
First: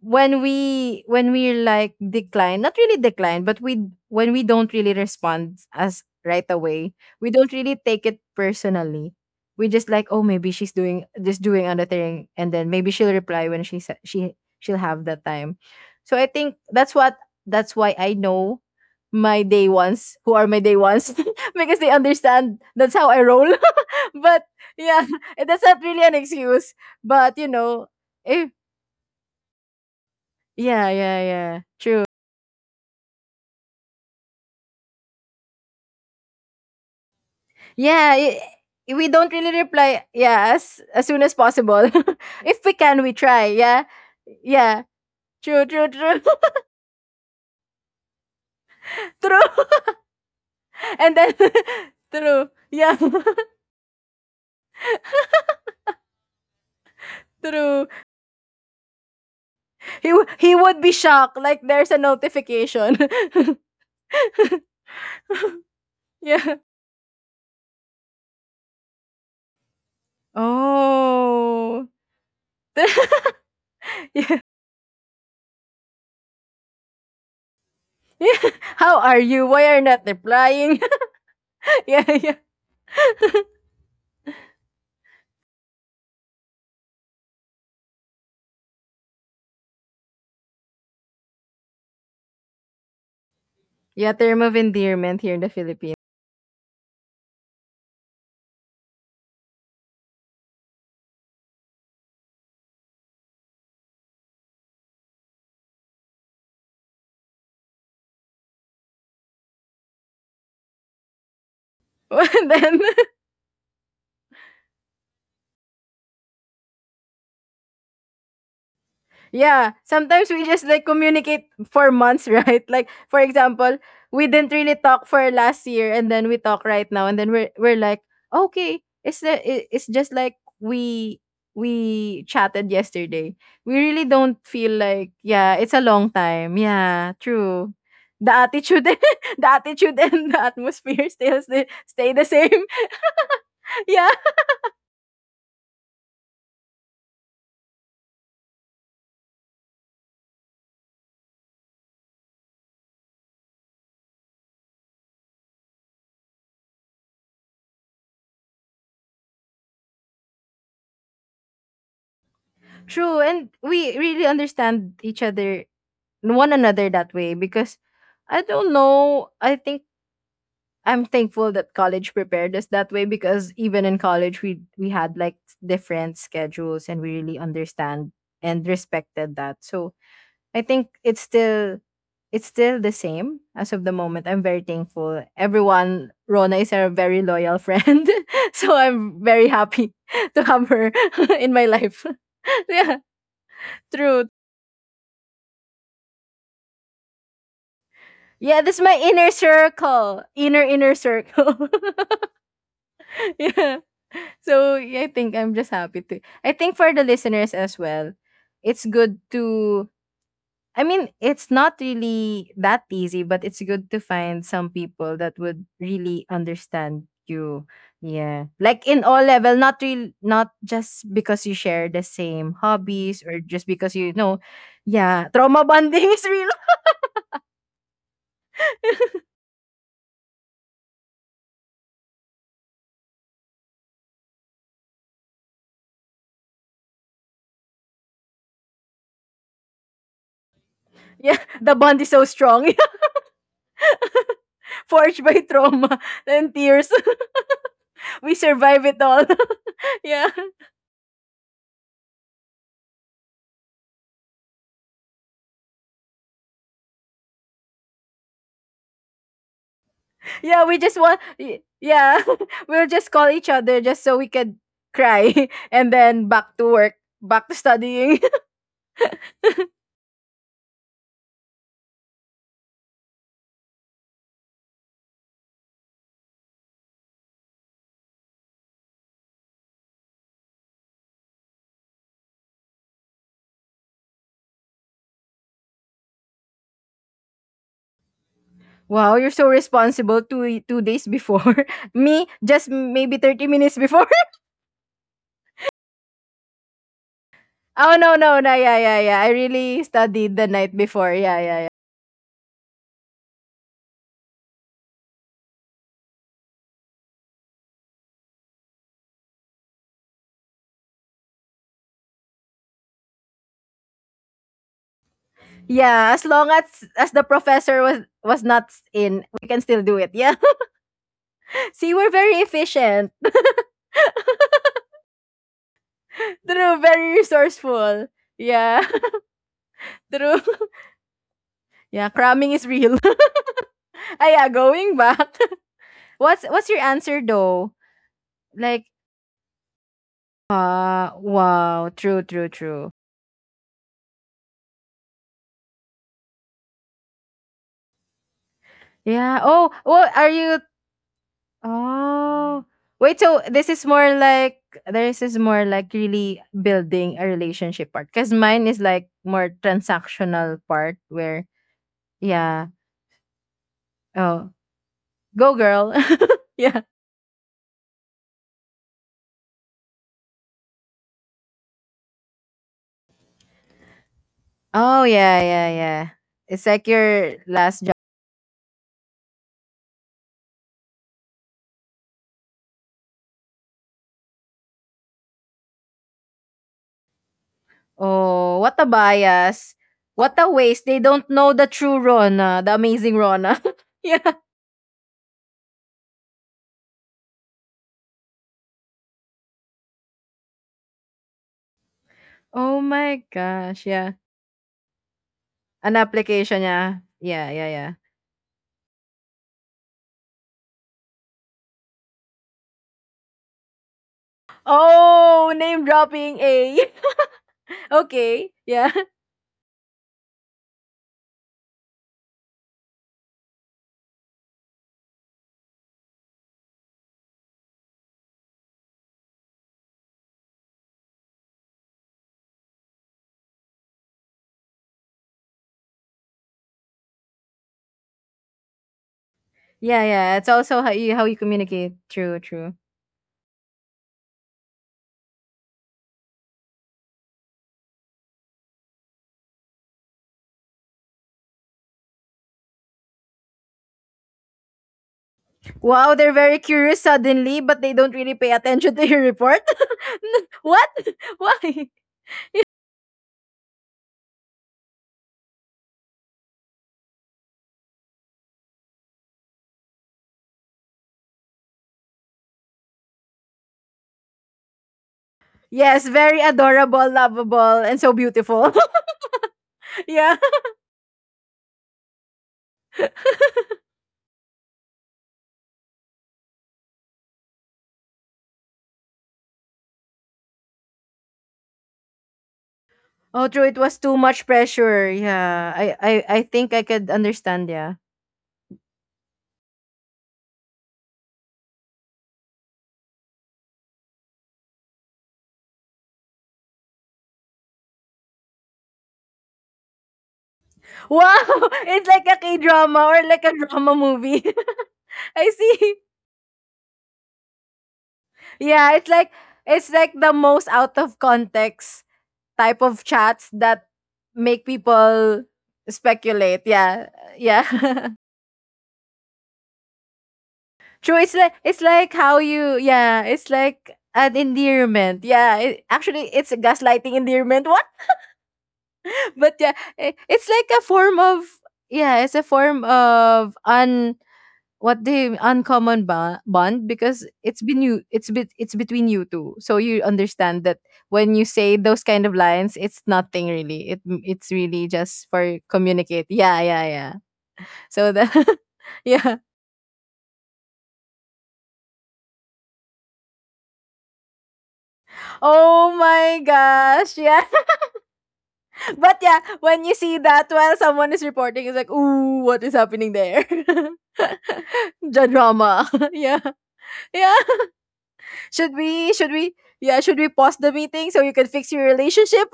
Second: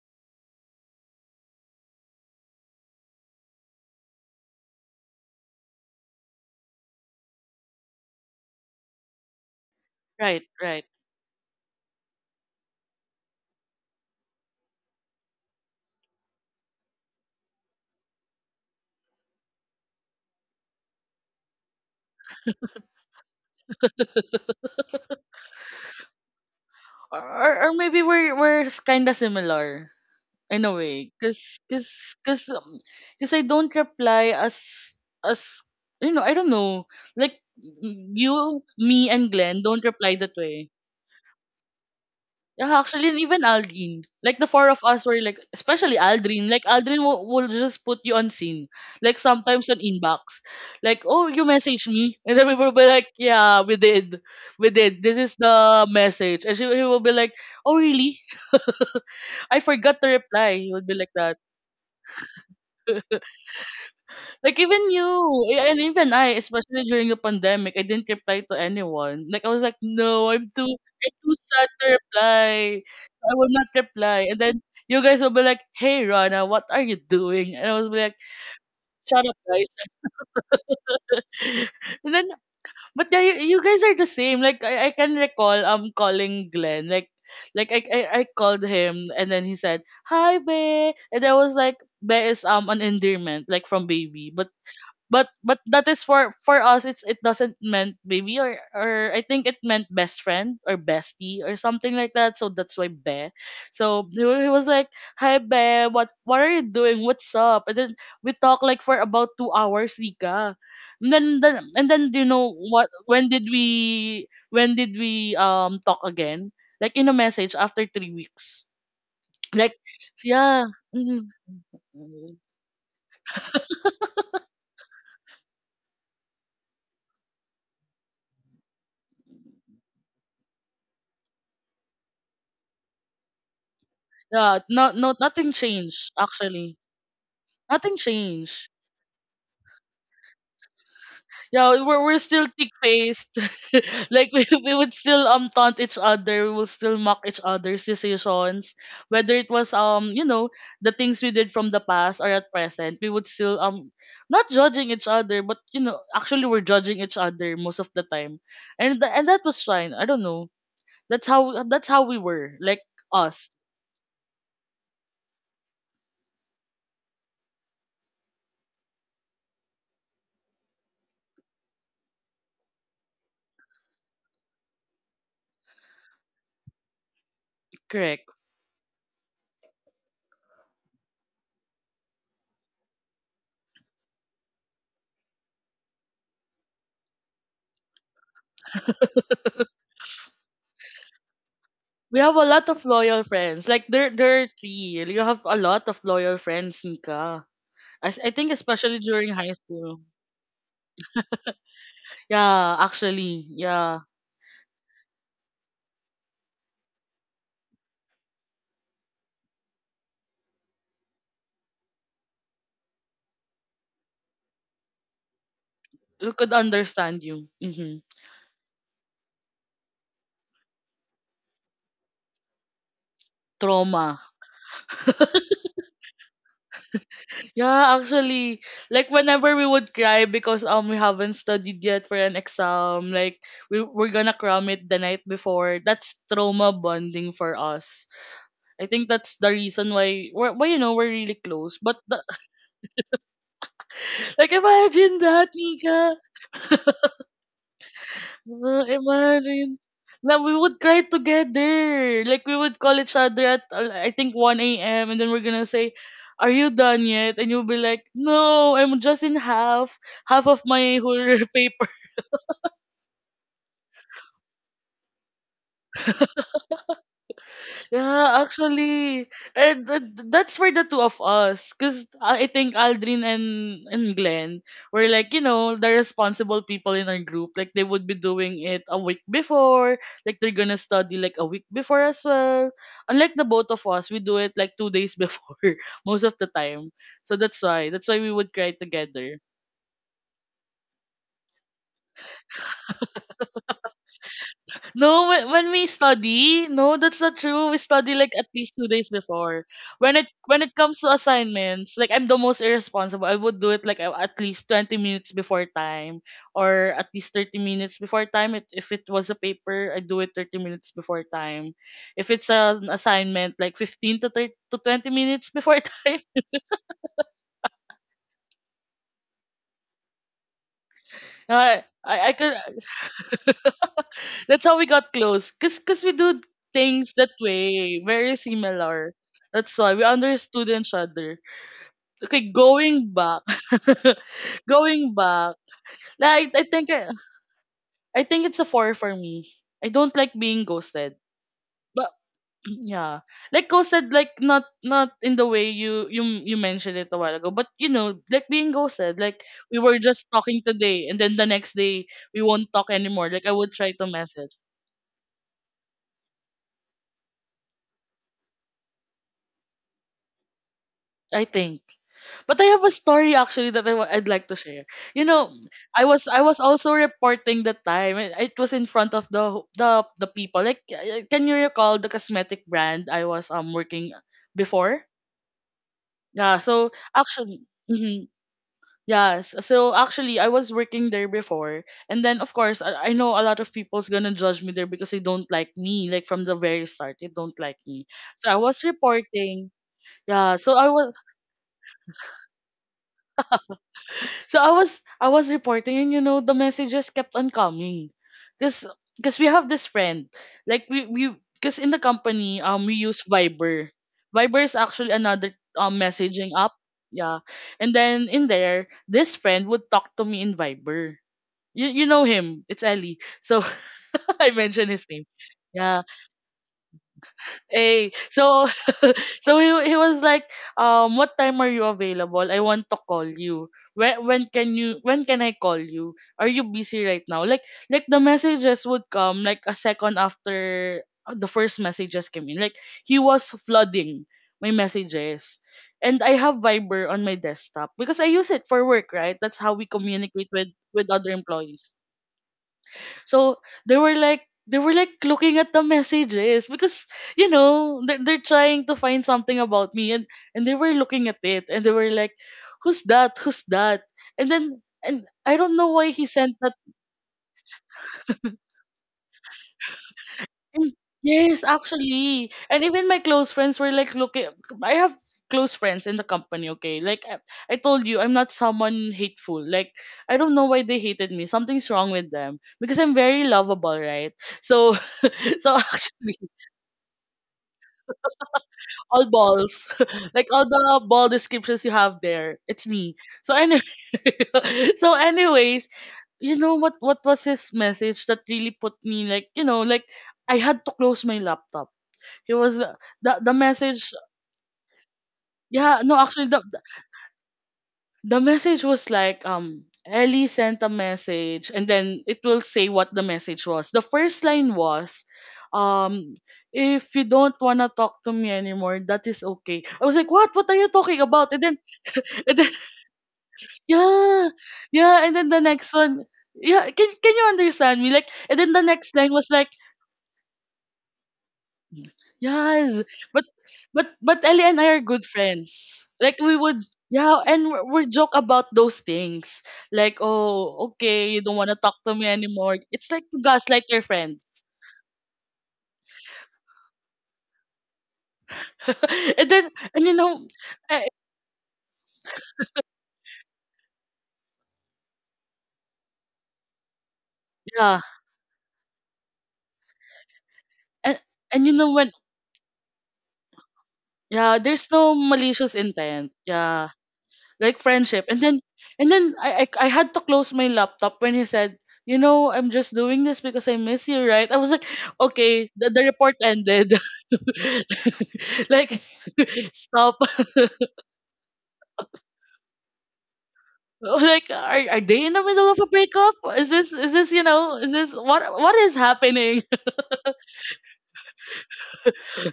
When we like decline— not really decline, but we when we don't really respond as right away, we don't really take it personally. We just like, oh,
Right,
maybe she's
right.
doing— just doing another thing, and then maybe she'll reply when she she'll have the time. So I think that's what— that's why I know my day ones who are my day ones because they understand that's how I roll. But yeah. That's not really an excuse,
Or
but you
or, or
know,
maybe we're
if—
we're kind of similar in a
yeah,
way,
yeah,
cause
yeah, true.
cause I don't reply as as you know I don't know like
Yeah,
you,
I we
me, and
don't really
Glenn don't
reply,
reply that
yeah,
way.
as soon as possible. If we
Yeah,
can,
actually,
we
and even
try, yeah.
Aldrin. Like the four
Yeah.
of us were like,
True, true,
especially
true.
Aldrin. Like Aldrin will just put you on scene. Like
True.
sometimes on inbox. Like,
And
oh,
then
you messaged me, and
true.
then we will be
Yeah,
like, yeah, we did, we did. This is the message, and she, he will be like, oh,
true.
really? I forgot to
He
reply. He
would
would
be
be like
shocked,
that.
like, there's a notification.
Like even you, yeah, and even I,
Yeah.
especially during the pandemic, I didn't reply to anyone. Like I was like, no, I'm too sad to
Oh.
reply. I will not reply.
Yeah.
And then you guys will be like, hey Rana, what are you doing? And I was like,
Yeah. "How are
shut up,
you? Why
guys.
are you not replying?" Yeah,
And then,
yeah.
but yeah, you guys are the same. Like I can recall, calling Glenn. Like I called him, and then he said, hi, Be. And I was like, Be is an endearment, like from
Yeah,
baby,
term
but
of endearment here in the
that
Philippines.
is for us, it's, it doesn't meant baby or I think it meant best friend or bestie or something like that, so that's why Be. So he was like, hi, Be, what are you doing, what's up? And then we talked like for about 2 hours, Rika, and then, do you
And
know
then—
what, when did we talk again, like in a message after 3 weeks?
yeah,
Like,
sometimes we just
yeah.
like
Mhm.
communicate for months, right? Like for example, we didn't really talk for last year and then we talk right now and then we're like, "Okay, it's just like we chatted yesterday. We really don't
Yeah.
feel
No,
like,
no, nothing
yeah, it's a
changed,
long time."
actually.
Yeah, true.
Nothing
The
changed.
attitude the attitude and the atmosphere still stay,
Yeah, we're
stay
we're
the
still
same.
thick faced.
Yeah,
Like we would still taunt each other, we will still mock each other's decisions. Whether it was, the things we did from the past or at present, we would still not judging each other, but actually we're judging each other most of the time. And that was fine. I don't know. That's how we were, like
true. And
us.
we really understand each other one another that way because I don't know. I think I'm thankful that college prepared us that way because even in college we had like different schedules and we really understand
Correct.
and respected that. So I think it's still the same as of the moment. I'm very thankful. Everyone, Rona is a very loyal friend. So I'm very happy to have her in my life.
We have a lot of
Yeah,
loyal friends. Like there
true.
there are three. You have a lot of loyal friends, Nika. I think
Yeah, this is my
especially during
inner
high school.
circle. Inner inner circle.
Yeah, actually,
Yeah.
yeah.
So yeah, I think I'm just happy to. I think for the listeners as well, it's good to. I mean, it's not really that easy, but it's good to find some people that would really
We could
understand
understand you.
you.
Hmm.
Yeah, like in all level, not real, not just because you share the same hobbies or just because you
Trauma.
know. Yeah, trauma bonding is real.
Yeah, actually, like whenever we would cry because we haven't studied yet for an exam, like we're gonna cram it the night before. That's trauma bonding for us. I think that's the reason why we're, why you know we're
Yeah,
really
the
close.
bond
But
is so
the,
strong,
like imagine
forged by
that,
trauma
Nika.
and tears. We survive it all.
Imagine.
Yeah.
Now we would cry together. Like we would call each other at I think 1 a.m. and then we're gonna say, "Are you done yet?" And you'll be like, "No, I'm just in half of
yeah, we just
my
want
whole
y-
paper."
yeah, we'll just call each other just so we could cry and then back to work, back to studying.
Yeah, actually, and that's for the two of us, cause I think Aldrin and Glenn were like, you know, the responsible people in our group. Like they would be doing it a week before, like they're gonna study like a week before as well. Unlike the both of us, we do it like 2 days before most of the time. So that's why we would cry
Wow, you're
together.
so responsible two two days before. Me, just maybe 30 minutes before.
No, when we study, no, that's not true. We
Oh no,
study like
no,
at
no,
least
yeah,
two
yeah,
days
yeah. I
before.
really
When it
studied the
when it
night
comes
before.
to
Yeah, yeah, yeah.
assignments, like I'm the most irresponsible. I would do it like at least 20 minutes before time, or at least 30 minutes before time. If it was a paper, I do it 30 minutes before time. If it's an assignment, like 15 to 30, to 20 minutes before
Yeah,
time.
as long as the professor was not in, we can still do it. Yeah. See, we're
I
very
could.
efficient.
That's how we got close. Cause we do
True,
things
very
that way,
resourceful.
very
Yeah.
similar. That's why we
True.
understood each other.
Yeah,
Okay,
cramming is real.
going back,
Ah, yeah, going
going
back.
back.
what's
Like, I
what's your
think I,
answer though?
I think it's a
Like,
four for me. I don't like being
uh,
ghosted,
wow,
but
true, true, true.
yeah, like ghosted, like not in the way you mentioned it a while ago, but you know, like being ghosted.
Yeah.
Like
Oh,
we were
well,
just
are you
talking today, and then the next day we
oh
won't talk
wait,
anymore.
so
Like I
this
would
is
try to
more
message.
like this is more like really building a relationship part. Because mine is like more transactional part
I
where
think. But I
yeah.
have a story actually that I'd like
Oh.
to share. You know,
Go girl.
I was I was
Yeah.
also reporting that time. And it was in front of the people. Like, can you recall the cosmetic brand I was working
Oh
before?
yeah, yeah, yeah.
Yeah.
It's like
So
your
actually,
last
mm yes. So actually, I was working there before, and then of course, I know a lot of people's gonna judge me there because they don't like me. Like from the very start, they don't like me. So I
Oh, what
was
a
reporting.
bias. What a
Yeah. So
waste.
I
They
was
don't know the true Rona, the amazing Rona. Yeah.
So I was I was reporting and you know the messages kept on coming. Cause, cause we have this friend. Like we cause in the company
Oh
we
my
use
gosh.
Viber.
Yeah.
Viber is actually another
An
messaging
application,
app.
yeah.
Yeah.
Yeah, yeah, yeah.
And then in there, this friend would talk to me in Viber. You know him. It's Ellie. So I mentioned his name.
Oh, name
Yeah.
dropping A.
Hey,
Okay.
so
Yeah.
so he was like, what time are you available? I want to call you. When can you when can I call you? Are you busy right now? Like the messages would come like a second after the first messages came in. Like he was flooding my messages. And I have Viber on my desktop because I use it for work, right? That's how we
Yeah, yeah.
communicate
It's
with
also
with
how
other
you
employees.
communicate. True, true.
So they were like they were looking at the messages because they're trying to find something about me and they were looking at it and they were like who's that? And then and I don't know why
Wow,
he
they're
sent
very
that.
curious suddenly, but they don't really pay attention to your report. What?
Mm, yes,
Why?
actually, and even my close friends were like looking. I have close friends in the company. Okay, I told you I'm not someone hateful. Like, I don't know why they hated me. Something's wrong with them because I'm very lovable, right? So so
Yes, very
actually
adorable, lovable, and so beautiful.
all balls,
Yeah.
like all the ball descriptions you have there. It's me. So anyway, so anyways, What was his message that really put me like I had to close my laptop. It was uh, the
Oh,
the
true. It was
message.
too much pressure. Yeah, I,
Yeah, no,
I, I
actually the
think
the
I could understand. Yeah.
the message was like, Ellie sent a message and then it will say what the message was. The first line was um if you don't wanna talk to me anymore, that is okay. I was like, what? What are you talking
Wow,
about? And then.
it's like a K
And then
drama or like a drama movie.
yeah, yeah, and
I
then the
see.
next one, yeah, can you understand me? Like, and then the
Yeah,
next line was like,
it's like the most out of context type of
yes,
chats
but
that
but
make
Ellie and I are good
people
friends. Like
speculate.
we would,
Yeah,
yeah, and we're,
yeah.
we're joke about those things. Like, oh,
True.
okay, you don't want
It's
to talk
like
to me
how you.
anymore. It's
Yeah,
like you
it's like
gaslight your
an
friends.
endearment. Yeah. It, actually, it's a gaslighting endearment. But
And
yeah,
then and
I-
you
it's
know,
like a
eh,
form of yeah, it's a form of un what do you, uncommon ba- bond because it's been you
yeah,
it's bit it's between you two. So you understand that
and
when you
and you
say
know
those
when.
kind of lines, it's nothing really. It it's
Yeah,
really
there's no
just for
malicious
communicate.
intent.
Yeah, yeah,
Yeah,
yeah.
like
So
friendship
the
and
yeah.
then I had to close my laptop when he said, you know, I'm just doing this because I miss you, right? I was like, okay, the,
Oh
the report
my
ended.
gosh. Yeah.
Like
But yeah, when you see
stop.
that while someone is reporting, it's like, ooh, what is happening there?
Like are, are they
the
in the middle of
drama.
a breakup?
Yeah.
Is this, is
Yeah.
this, you know, is this what
Should
what is
we? Should we?
happening?
Yeah, should we pause the meeting so you can fix your relationship?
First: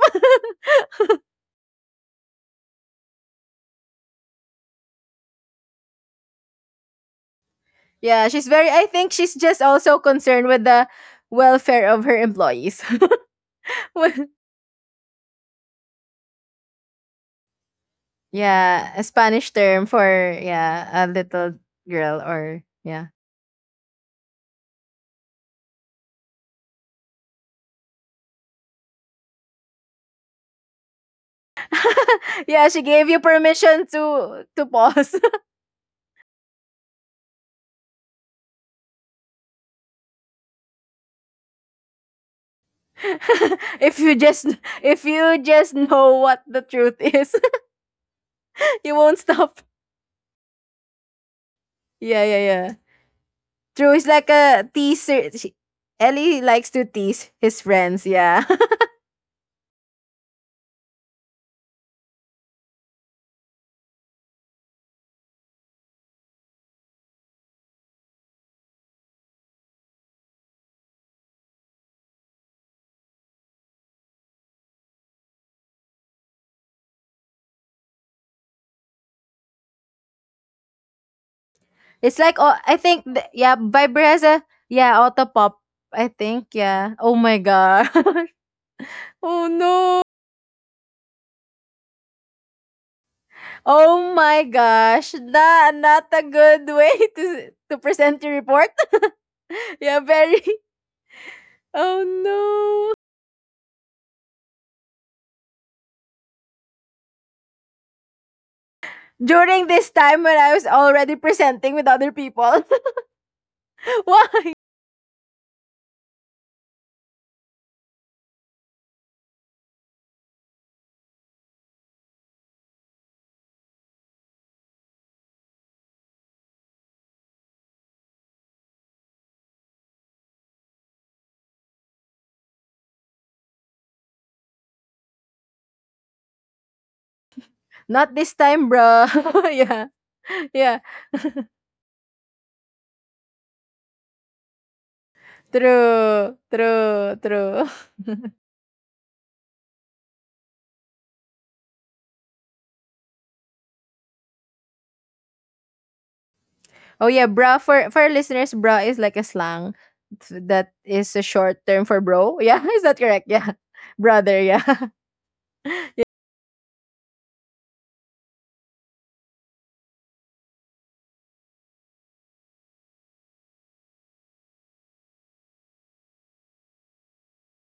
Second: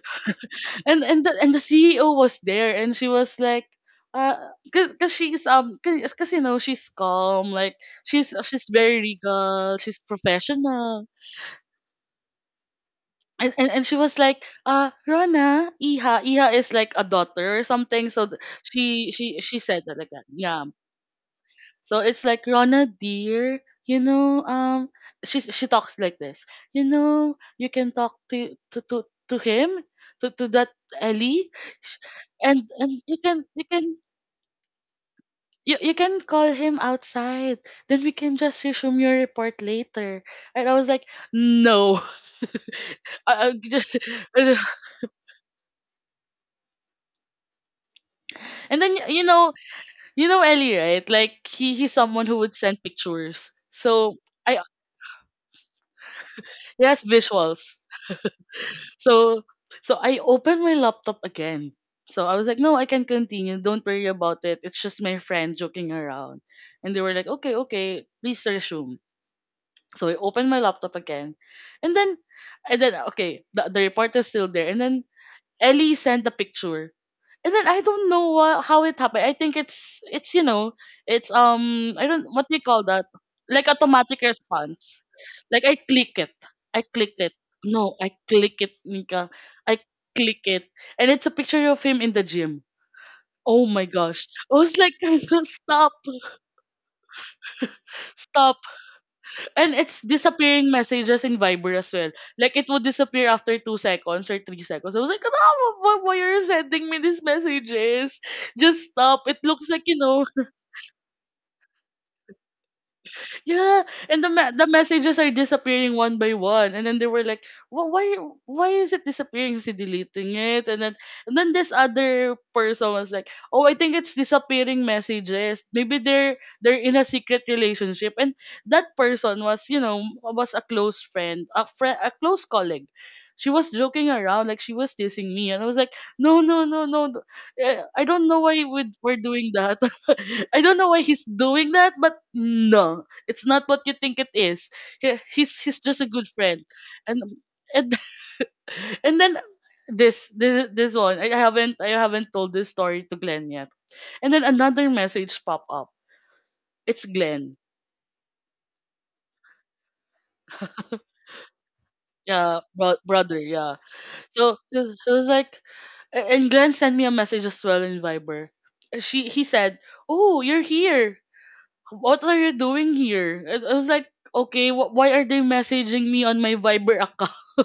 And and the CEO was there and she was like uh, cause, cause she's you know, she's calm, like
Yeah,
she's
she's
she's
very I
very
think she's just
regal,
also
she's
concerned with the
professional,
welfare of her employees.
and she
Well,
was like, Rona, Iha, Iha is like a daughter or something. So
yeah, a
she she
Spanish
she said
term
that like that.
for
Yeah.
yeah, a little
So
girl
it's like
or
Rona,
yeah.
dear, you know, she talks like this. You know, you can talk to him, to that Ellie. Sh- and
Yeah, she
and
gave you permission to pause.
You can call him outside. Then we can just resume your report later. And I was like, no. I just,
If you just if you just know what the truth is,
and
you
then
won't
you know,
stop.
you know Ellie, right? Like he's someone
Yeah,
who
yeah,
would
yeah.
send pictures.
True, it's
So
like
I,
a teaser. She, Ellie likes to
yes,
tease his
visuals.
friends. Yeah,
So so I opened my laptop again. So I was like, no, I can continue. Don't worry about it. It's just my friend joking around. And they were like, okay, okay, please resume. So I opened my laptop again. And then and then okay, the report is still there. And then Ellie sent the picture. And then I don't know what, how it happened. I think it's you know, it's I
it's
don't,
like
what
oh,
do you
I
call
think
that?
th- yeah,
Like
by
automatic
Yeah,
response.
auto pop.
Like I
I
click it.
think
I
yeah. Oh
clicked it.
my gosh.
No, I click it, Nika.
Oh
I
no.
click it. And it's a picture of him in the gym. Oh my
Oh
gosh.
my
I was like,
gosh. That
stop.
not a good way to present your
Stop.
report.
And
Yeah,
it's
very.
disappearing messages in Viber as
Oh
well. Like it would
no.
disappear after 2 seconds or 3 seconds. I was like, oh, why are you sending me these messages? Just stop. It
During
looks like,
this
you
time
know,
when I was already presenting with other people.
yeah, and
Why?
the messages are disappearing one by one, and then they were like, "Wh- "Why, why is it disappearing? Is he deleting it?" And then this other person was like, "Oh, I think it's disappearing messages. Maybe they're in a secret relationship." And that person was, you know, was a close friend, a friend, a close colleague. She was joking around, like she was teasing me, and I was like, "No, no, no, no! No. I
Not
don't
this
know why
time,
we
bro.
we're doing that."
Yeah.
I don't
Yeah.
know why he's doing that, but no. It's not what you think it is. He's just a good
True,
friend.
true,
And
true.
and and then this one I haven't told this story to Glenn yet. And then another message pop up. It's
Oh yeah,
Glenn.
bra for our listeners, bra is like a slang th- that is a short term for bro.
Yeah,
Yeah, is that correct?
brother.
Yeah.
Yeah.
Brother,
So
yeah.
it was it was like, and Glenn sent me a message as well in Viber. She he said, "Oh, you're here. What are you doing here?" I was like, okay, why are they messaging me on my Viber account?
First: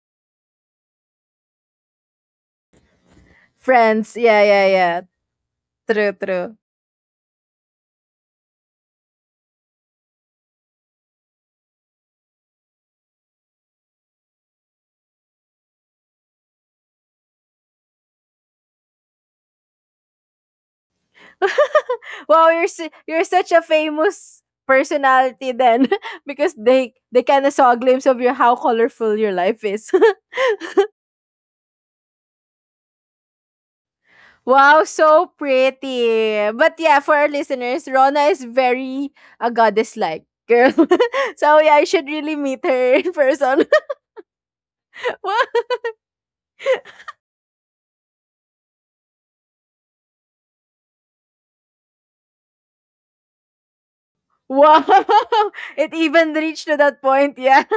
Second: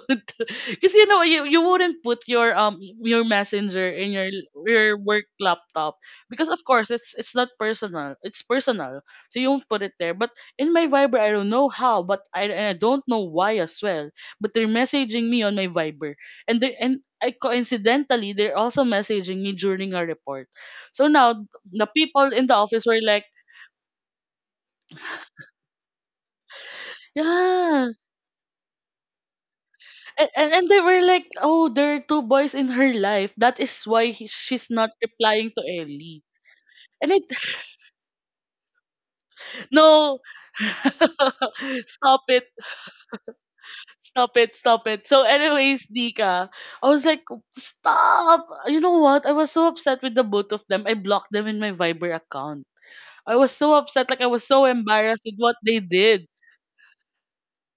Because you know, you wouldn't put your messenger in
Friends. Yeah, yeah,
your
yeah.
work laptop
True,
because
true.
of course it's not personal. It's personal, so you won't put it there. But in my Viber, I don't know how, but I, and I don't know why as well. But they're messaging me on my Viber, and they, and I coincidentally, they're also messaging me during a report. So now the people in
Wow,
the
you're
office
su-
were
you're
like,
such a famous personality then because they kind of saw a
yeah.
glimpse of your how colorful your life is.
And, and they were like, oh, there are two boys in her life. That is why she's
Wow,
not
so
replying to
pretty.
Ellie.
But yeah,
And
for
it
our listeners, Rona is very a goddess
no.
like girl. So yeah, I should
Stop
really
it.
meet her in person.
Stop it. Stop it. So anyways, Nika, I was like, stop. You know what? I was so upset with the both of them. I blocked them in my Viber account. I was so upset, like I was so
Wow.
embarrassed with what they
It
did.
even reached to that point, yeah.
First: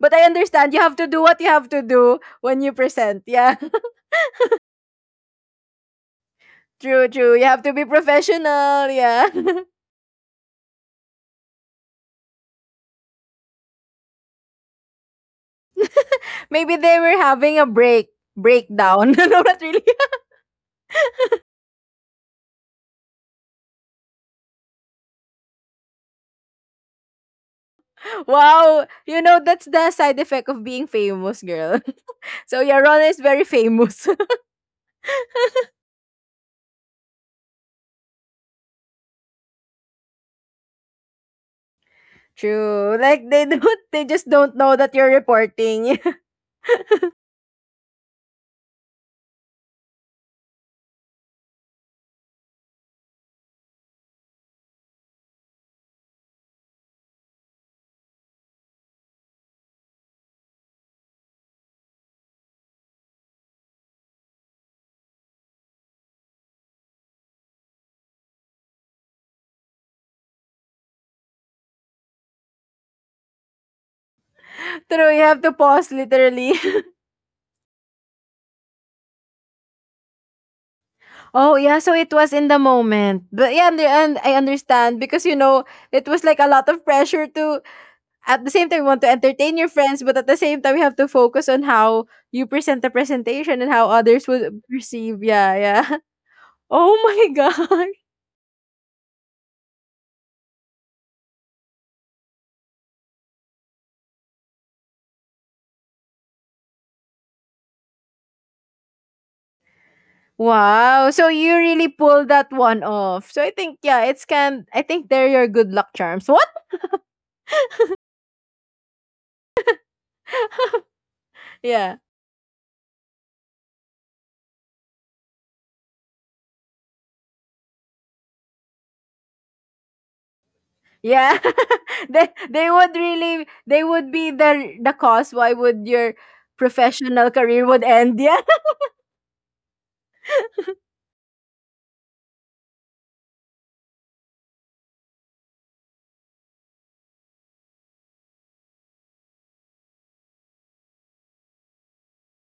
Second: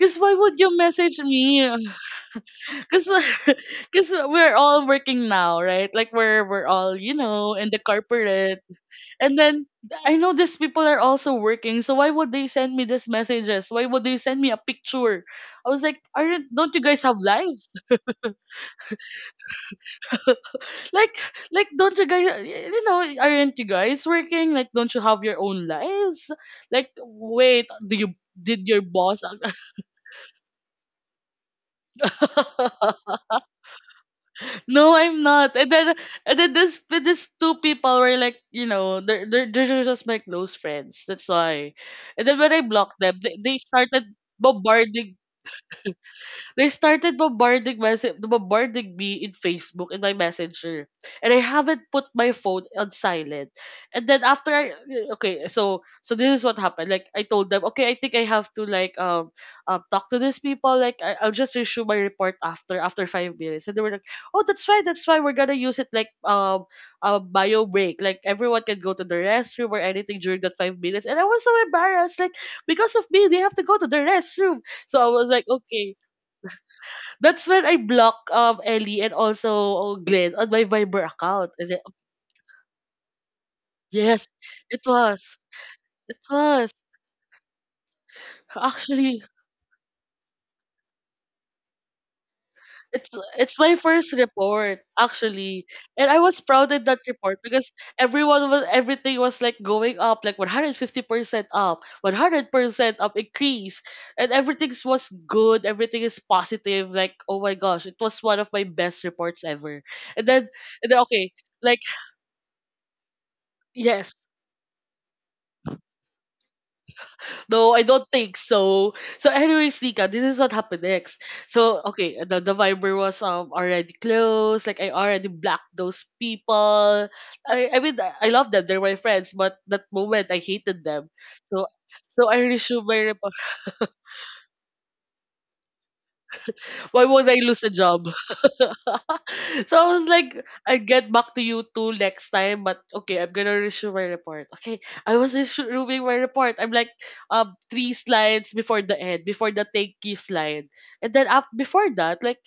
But I
why would
understand
you
you have to
message
do what you have
me?
to do when you
Cause,
present. Yeah.
cause we're all working now, right? Like we're all,
True,
you
true. You
know,
have
in
to
the
be
corporate,
professional, yeah.
and then I know these people are also working. So why would they send me these messages? Why would they send me a picture? I was like, aren't, don't
Maybe
you
they
guys have
were having a
lives?
break breakdown. No, not really.
Like like don't you guys, you know, aren't you guys working? Like don't you have your own lives? Like wait, do you, did your
Wow.
boss
You know, that's the side effect of being famous, girl. So yeah, Rona is very famous.
no, I'm not. And then this two people were like, you know, they're just my close friends. That's why. And then when I
True.
blocked them,
Like they
they
don't they
started
just don't know that you're
bombarding,
reporting.
they started bombarding, message bombarding me in Facebook in my messenger. And I haven't put my phone on silent. And then after I okay, so so this is what happened. Like I told them, okay, I think I have to like talk to these people. Like I'll just issue my report after after 5 minutes. And they were like, oh, that's right, that's why we're gonna use it like a bio break. Like everyone can go to the restroom or anything during that 5 minutes. And I was so embarrassed, like because of me, they have to go to the restroom. So I
True, you
was
have
like,
to pause
okay.
literally.
That's when I block Ellie and also, oh, Glenn on my Viber account.
Oh
Is
yeah,
it?
so it was in the moment. But yeah, and
Yes,
I
it
understand because you
was.
know, it
It
was like a lot
was.
of pressure to at the same time you want to
Actually,
entertain your friends, but at the same time you have to focus on how you present the
it's it's
presentation and
my
how
first
others would
report
perceive. Yeah,
actually,
yeah.
and I was proud in
Oh
that
my
report because
god.
everyone was, everything was like going up, like 150% up, 100% up increase, and everything was good. Everything is positive. Like oh my gosh, it was one of my best reports ever. And then and then
Wow. So
okay,
you
like
really pulled that one off. So I think yeah,
yes,
it's can I think they're your good luck charms. What?
no, I don't think so. So anyways, Nika, this is what happened next. So
Yeah.
okay, the Viber was already closed. Like I already blocked those people. I love them, they're my friends, but that moment I hated them.
Yeah.
So
they
so I
they
resumed
would
my report.
really they would be the cause why would your
Why would
professional
I lose
career
a
would
job?
end. Yeah.
So I was like, I get back to you two next time, but okay, I'm gonna reissue my report. Okay, I was reviewing my report. I'm like, three slides before the end, before the thank you slide, and then after before that, like,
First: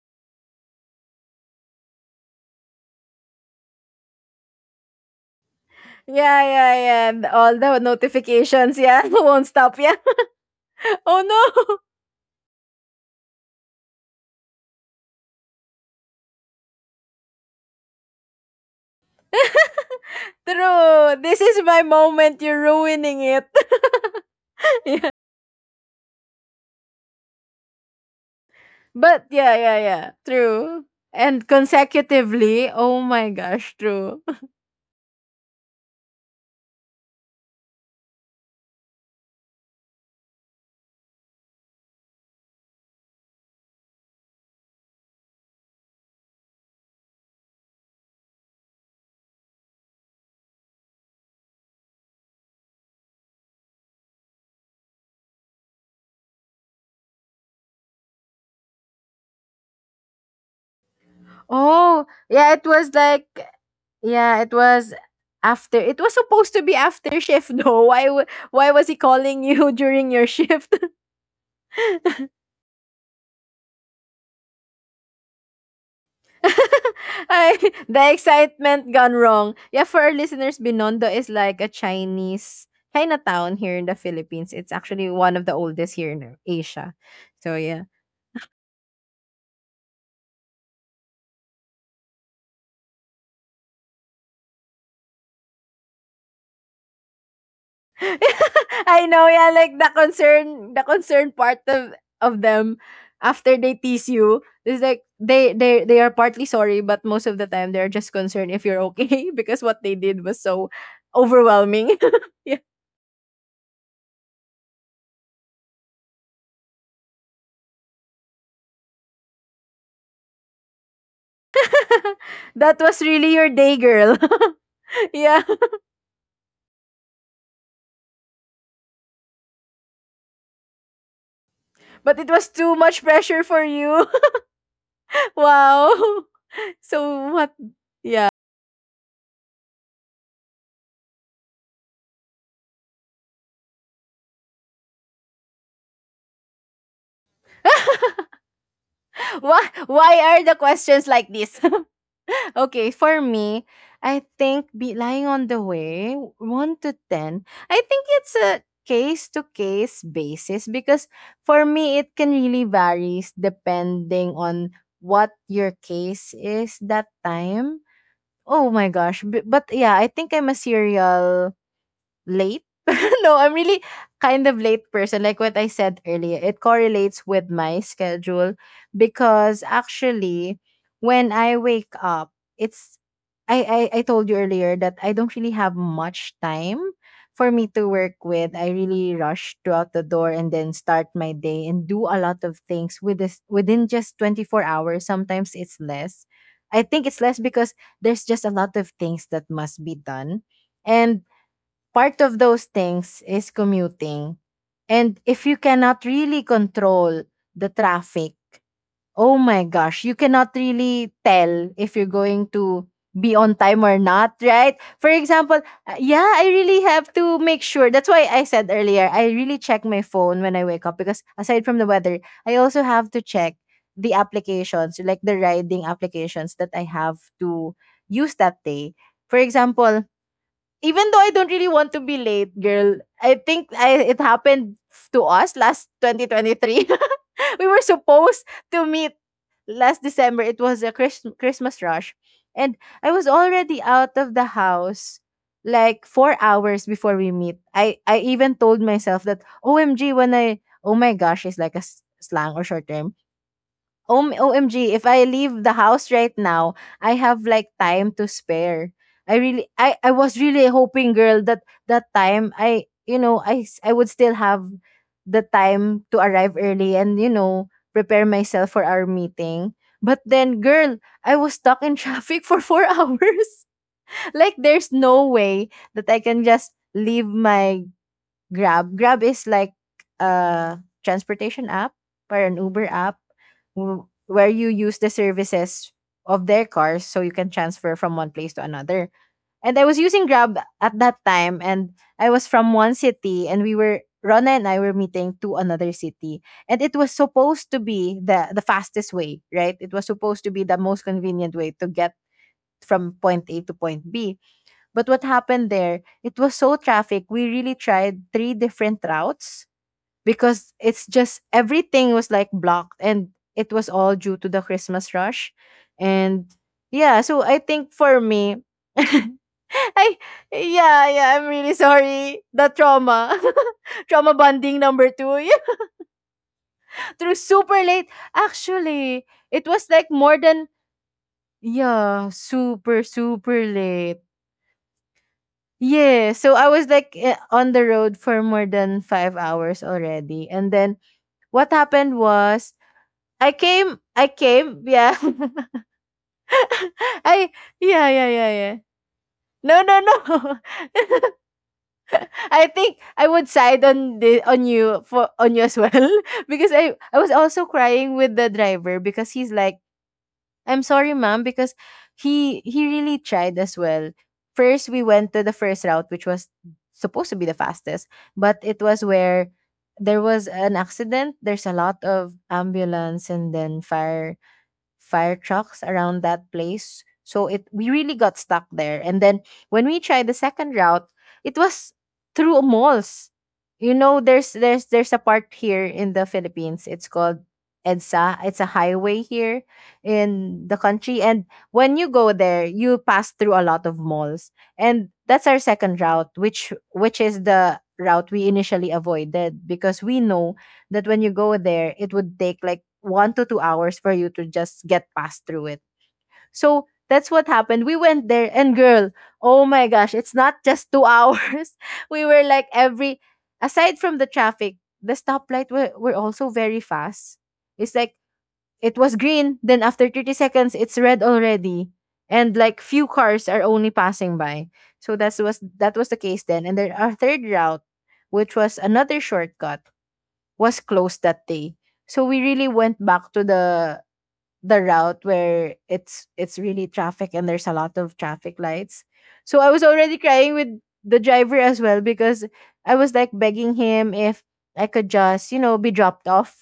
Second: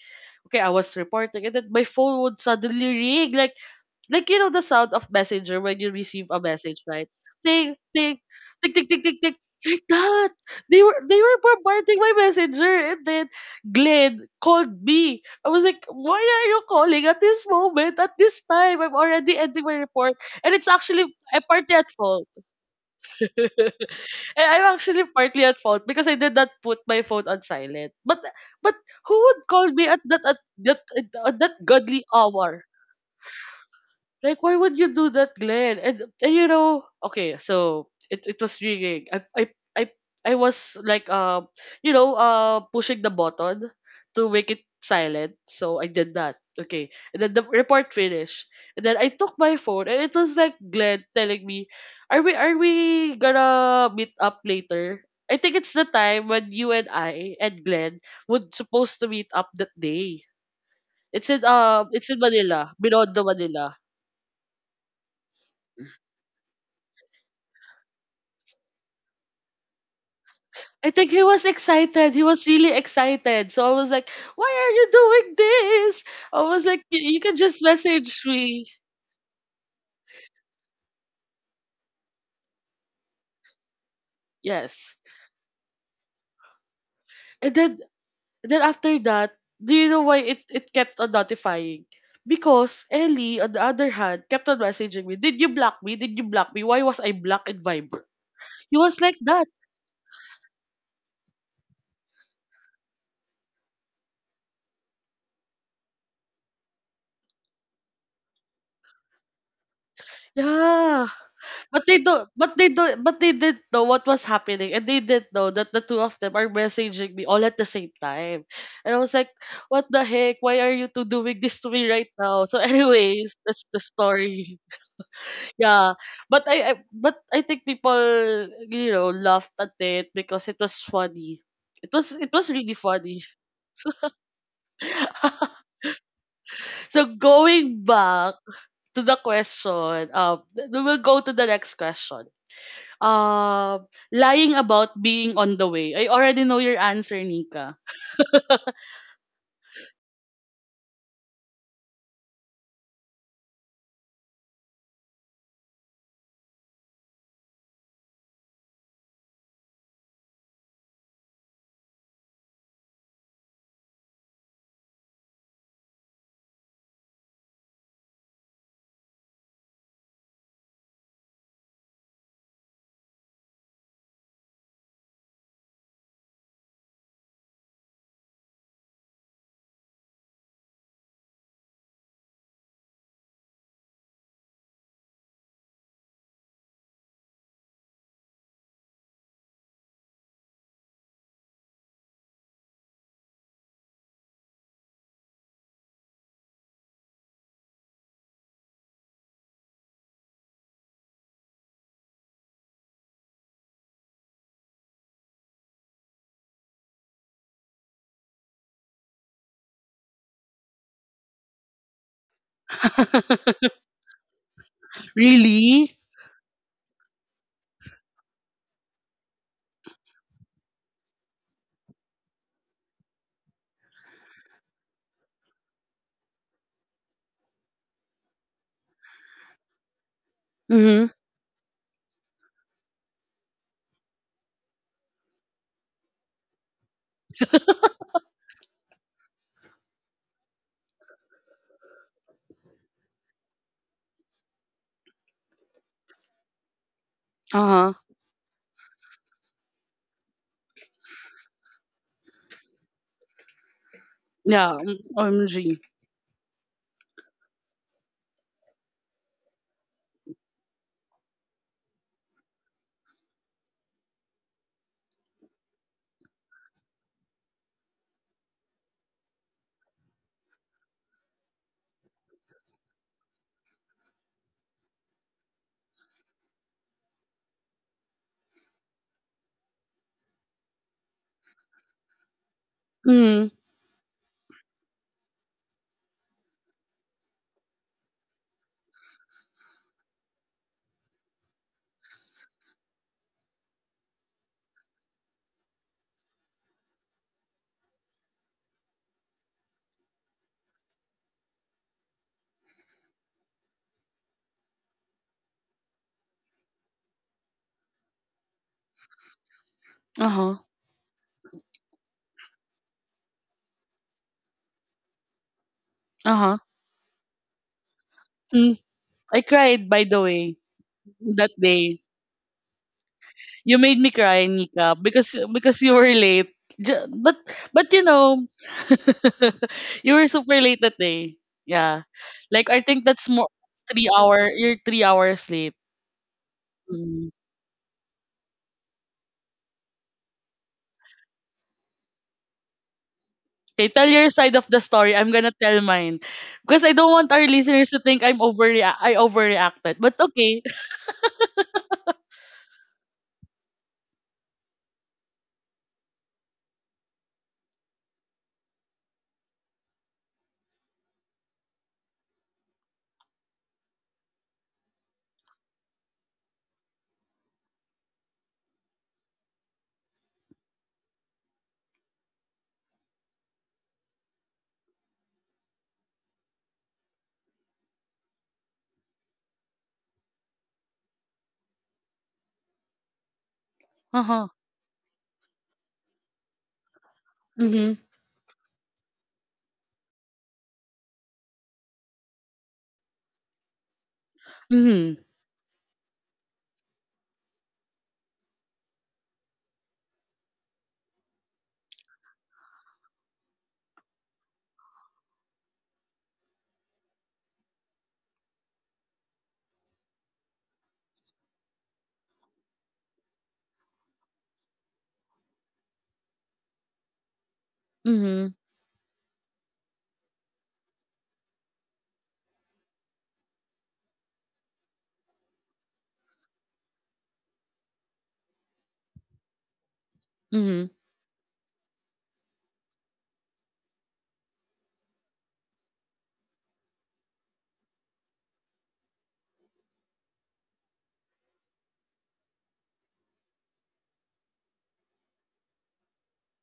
okay, I was reporting, and then my phone would suddenly ring, like you know the sound of messenger when you receive a
Yeah, yeah,
message,
yeah.
right?
And all
Ting
the
ting, tick
notifications,
tick tick
yeah,
tick tick,
won't stop.
like
Yeah.
that, they
Oh
were
no.
bombarding my messenger, and then Glenn called me. I was like, why are you calling at this moment? At this time, I'm already ending my report. And it's actually,
True. This
I'm
is
partly
my
at fault.
moment. You're ruining it.
I- I'm actually partly at fault because I did not put my phone on silent. But who
But
would
yeah,
call
yeah,
me
yeah.
that
True.
at
And
that godly hour?
consecutively, oh my gosh, true.
Like, why would you do that, Glenn? And you know, okay, so it was ringing. I, I was like, you know, pushing the button to make it silent. So I did that. Okay. And then the report finished. And then I took my phone and it was like Glenn telling me, are we gonna meet up later? I think it's the time when you and I and Glenn would supposed to meet up that day.
Oh,
It's in
yeah, it
Manila,
was
Binondo,
like
Manila.
Yeah, it was after it was supposed to be after shift though. Why w- why was he calling you during your shift?
I think he was excited. He was really excited. So I was like, "Why are you doing this?" I was like, "You can
I,
just
the
message me."
excitement gone wrong. Yeah, for our listeners, Binondo is like a Chinese Chinatown here in the Philippines. It's
Yes.
actually one of the oldest here in Asia.
And
So yeah.
then after that, do you know why it kept on notifying? Because Ellie, on the other hand, kept on messaging me. Did you block me? Did you block me? Why was I blocked in Viber? He was
I
like
know, yeah,
that.
like the concern part of them after they tease you is like they are partly sorry, but most of the time they're just concerned if you're okay because what they did was so
Yeah. But
overwhelming.
they don't
Yeah.
but they don't but they didn't know what was happening and they didn't know that the two of them are messaging me all at the same time. And I was like, what the heck? Why are you two doing this to me right now? So
That was really
anyways,
your
that's
day,
the
girl.
story.
Yeah,
Yeah. But I think people, you know, laughed at it because it was funny. It was
but it
it
was
was
too
really
much
funny.
pressure for you. Wow.
So
So what?
going back to the question, we will go to the next question. Uh, lying about being on the way. I already know your answer, Nika.
Why are the questions like this? Okay, for me, I think be lying on the way, 1 to 10, I think it's a case to case basis because for me, it can really varies depending on what your case is that time. Oh my gosh. B- But yeah, I think I'm a serial late. No, I'm really kind of late person. Like what I said earlier, it correlates with my schedule because actually, when I wake up, it's I told you earlier that I don't really have much time for me to work with. I really rush throughout the door and then start my day and do a lot of things with this within just 24 hours. Sometimes it's less. I think it's less because there's just a lot of things that must be done. And part of those things is commuting. And if you cannot really control the traffic, oh my gosh, you cannot really tell if you're going to be on time or not, right? For example,
Really?
yeah, I really have to make sure. That's why I said earlier, I really check my phone when I wake up because aside from the weather, I also have to check the applications, like the riding applications that I have to use that day. For example, even
Mm-hmm.
though I don't really want to be late, girl, it happened to us last 2023. We were supposed to meet last December. It was a Christ- Christmas rush. And I was already out of the house like 4 hours before we meet.
Uh-huh.
I even told myself that, OMG, when I, oh my gosh, it's like a s- slang or short term. Om
Yeah.
OMG,
Mm,
if I leave the
OMG.
house right now, I have like time to spare. I was really hoping, girl, that that time I you know, I s- I would still have the time to arrive early and, you know, prepare myself for our meeting. But then, girl, I was stuck in traffic for 4 hours. Like there's no way that I can just leave my Grab. Grab is like a transportation app or an Uber app
Mm-hmm.
where you use the services of their cars so you can transfer from one place to another. And I was using Grab at that time, and I was from one city and we were Rona and I were meeting to another city. And it was supposed to be the fastest way, right? It was supposed to be the most convenient way to get from point A to point B. But what happened there, it was so traffic. We really tried three different routes
Uh-huh.
because it's just everything was like blocked, and it was all due to the Christmas rush. And
Uh-huh.
yeah, so I think for me,
Mm.
I
I cried, by the way,
yeah, yeah, I'm
that
really
day.
sorry. The trauma.
You made me
Trauma
cry,
bonding
Nika,
number
because
2.
you were late. Ju-
Yeah, through
But
super
but you
late.
know,
Actually, it was like
you were
more
super
than
late that day. Yeah.
yeah,
Like I
super
think that's more
super
three
late.
hour. You're 3 hours late.
Yeah, so I was like,
Mm-hmm.
eh, on the road for more than 5 hours already, and then what happened was
Okay, tell your side of the story.
yeah,
I'm gonna tell mine because I don't want our
I
listeners to
yeah
think
yeah
I'm
yeah yeah.
I
No
overreacted.
no
But
no,
okay.
I think I would side on the on you for on you as well. Because I was also crying with the driver, because he's like, I'm sorry, ma'am, because he really tried as well. First, we went to the first route, which was supposed to be the fastest, but it was where there was an accident. There's a lot of ambulance and then fire trucks around that place. So it we really got stuck there. And then when we tried the second route, it was through malls. You know,
Uh huh.
there's a part here in the Philippines. It's called
Mhm.
EDSA. It's a highway here in the country. And when you go there, you pass through a lot of malls. And
Mhm.
that's our second route, which is the route we initially avoided, because we know that when you go there, it would take like 1 to 2 hours for you to just get past through it. So that's what happened. We went there, and girl, oh my gosh, it's not just 2 hours. We were like every, aside from the traffic, the stoplight were also very fast. It's like
Mhm.
it was green, then after 30 seconds, it's red already. And like few cars are only passing by. So that was the case then. And then our third route, which was another shortcut, was
Mhm.
closed that day. So we really went back to the route where it's really traffic and there's a lot of traffic lights. So I was already crying with the driver as well, because I was like begging him if I could just, you know, be dropped off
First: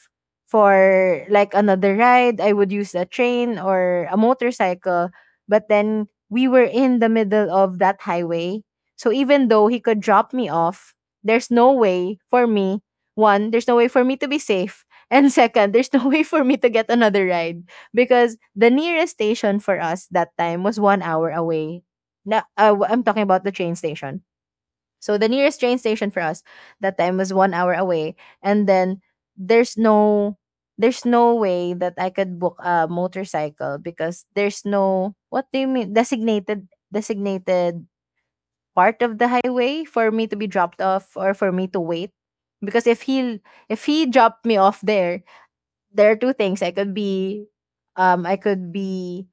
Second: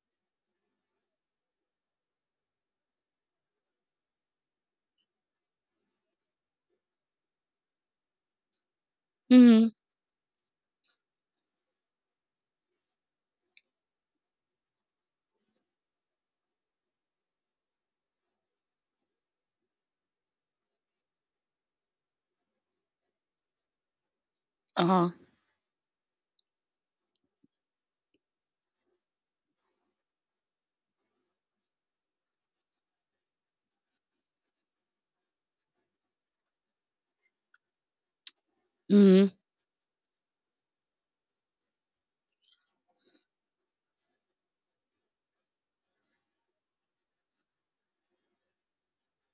for like another ride. I would use a train or a motorcycle. But then we were in the middle of that highway. So even though
Mhm.
he could drop me off, there's no way for me. One, there's no way for me to be safe. And second, there's no way for me to get another ride because the nearest station for us that time was 1 hour away. Now I'm talking about the train station.
Uh
So
huh.
the nearest train station for us that time was 1 hour away, and then there's no way that I could book a motorcycle because there's no, what do you mean, designated part of the
Mhm.
highway for me to be dropped off or for me to wait. Because if he dropped me off there, there are two things. I could be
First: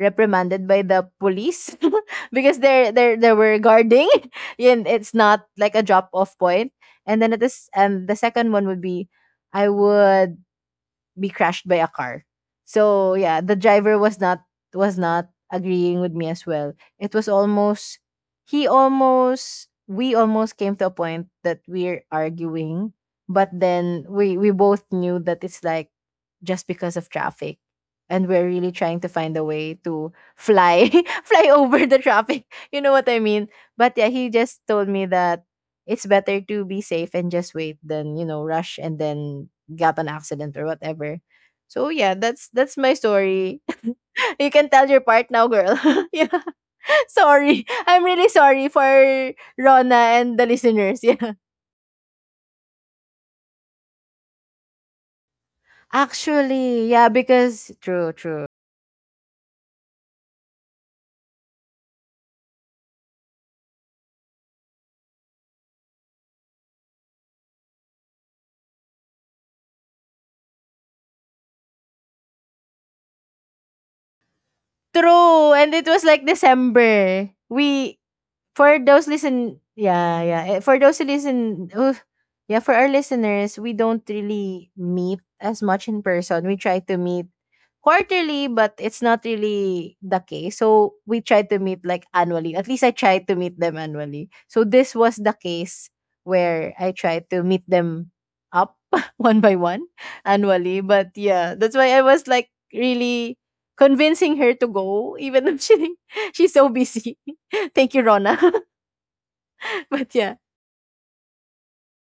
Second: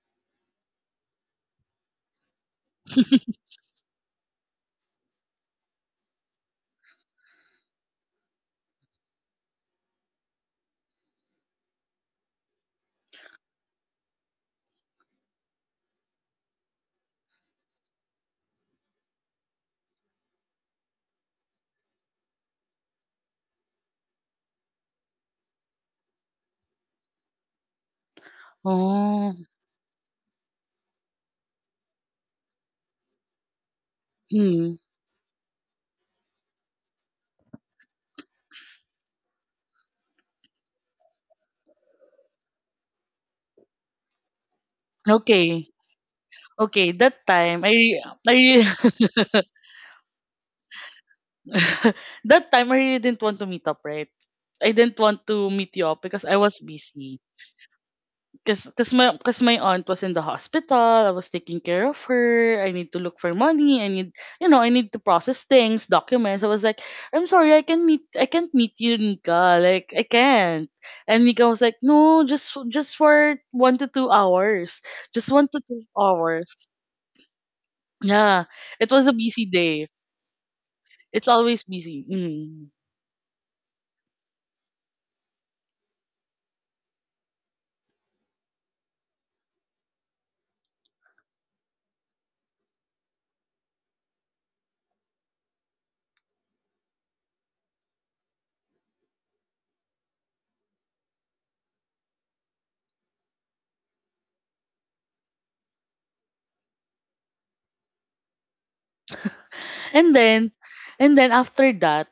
reprimanded by the police because they were guarding and it's not like a drop off point. And the second one would be I would be crashed by a car. So yeah, the driver was not agreeing with me as well. It was almost he almost we almost came to a point that we're arguing, but then we both knew that it's like just because of traffic, and we're really trying to
Oh.
find a way to fly fly over the traffic. You know what I mean? But yeah, he just
Mhm.
told me that it's better to be safe and just wait than, you know, rush and then got an accident or whatever. So yeah, that's my story. You can tell your part now,
Okay.
girl. Yeah.
Okay. That time,
Sorry.
I
I'm really
I
sorry for Rona and the listeners. Yeah.
that time I really didn't want to meet up, right? I didn't want to meet you up because I was
Actually, yeah,
busy.
because true, true.
Cause, cause my aunt was in the hospital. I was taking care of her. I need to look for money. I need, you know, I need to process things, documents. I was like, I'm sorry, I can't meet you, Nika. Like, I can't. And Nika was like, "No, just for 1 to 2 hours, just one
True.
to
And
two
it was like
hours.
December. We
Yeah,
for
it
those
was a busy
listen
day.
yeah, yeah. For those who
It's always
listen who
busy.
yeah,
Mm.
for our listeners, we don't really meet as much in person. We try to meet quarterly, but it's not really the case. So we try to meet like annually. At least I try to meet them annually. So this was the case where I tried to meet them up one by one annually. But yeah, that's why I was like really convincing her to go, even though she she's so busy. Thank you, Rona. But
And
yeah.
then, and then after that,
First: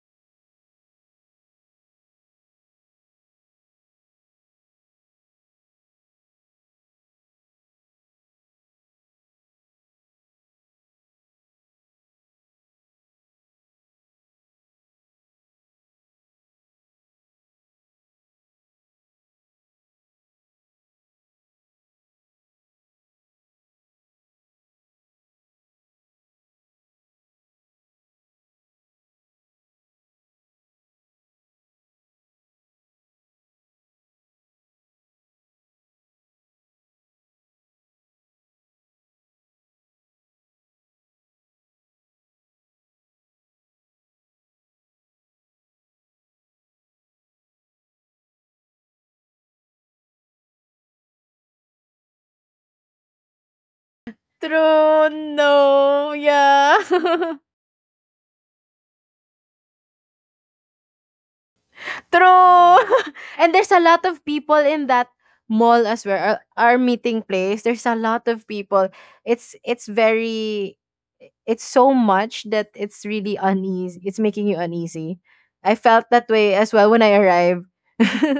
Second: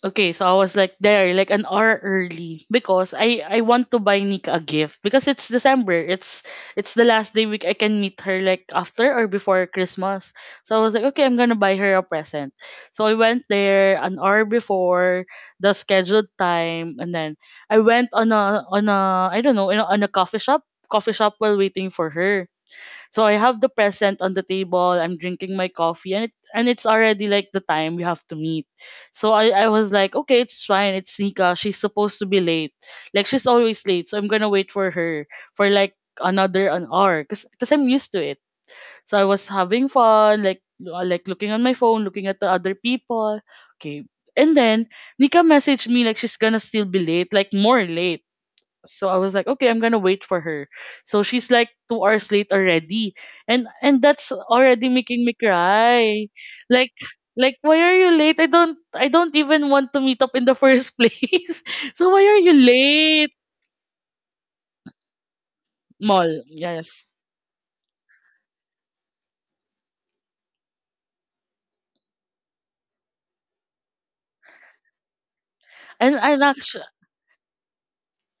okay, so I was like there like an hour early because I want to buy Nika a gift because it's December. It's the last day week I can meet her like after or before Christmas. So I was like, okay, I'm gonna buy her a present. So I went there an hour before the scheduled time, and then I went on a I don't know you know, on a coffee shop while waiting for her. So I have the present on the table. I'm drinking my coffee, and it's already like the time we have to meet. So I was like, okay, it's fine. It's Nika. She's supposed to be late. Like she's always late. So I'm gonna wait for her for like another an hour, cause cause I'm used to it. So I was having fun, like looking on my phone, looking at the other people. Okay. And then Nika messaged me like she's gonna still be late, like more late. So I was like, okay, I'm gonna wait for her. So she's like 2 hours late already, and that's already
True,
making me
no,
cry.
yeah.
Like why are you late? I don't even want to meet up in the first place. So why are you
True.
late?
And there's a lot of people in that mall as well.
Mall?
Our
Yes.
meeting place. There's a lot of people. It's very it's so much that it's really uneasy. It's making you uneasy. I felt that
And
way as
actually,
well when I arrived.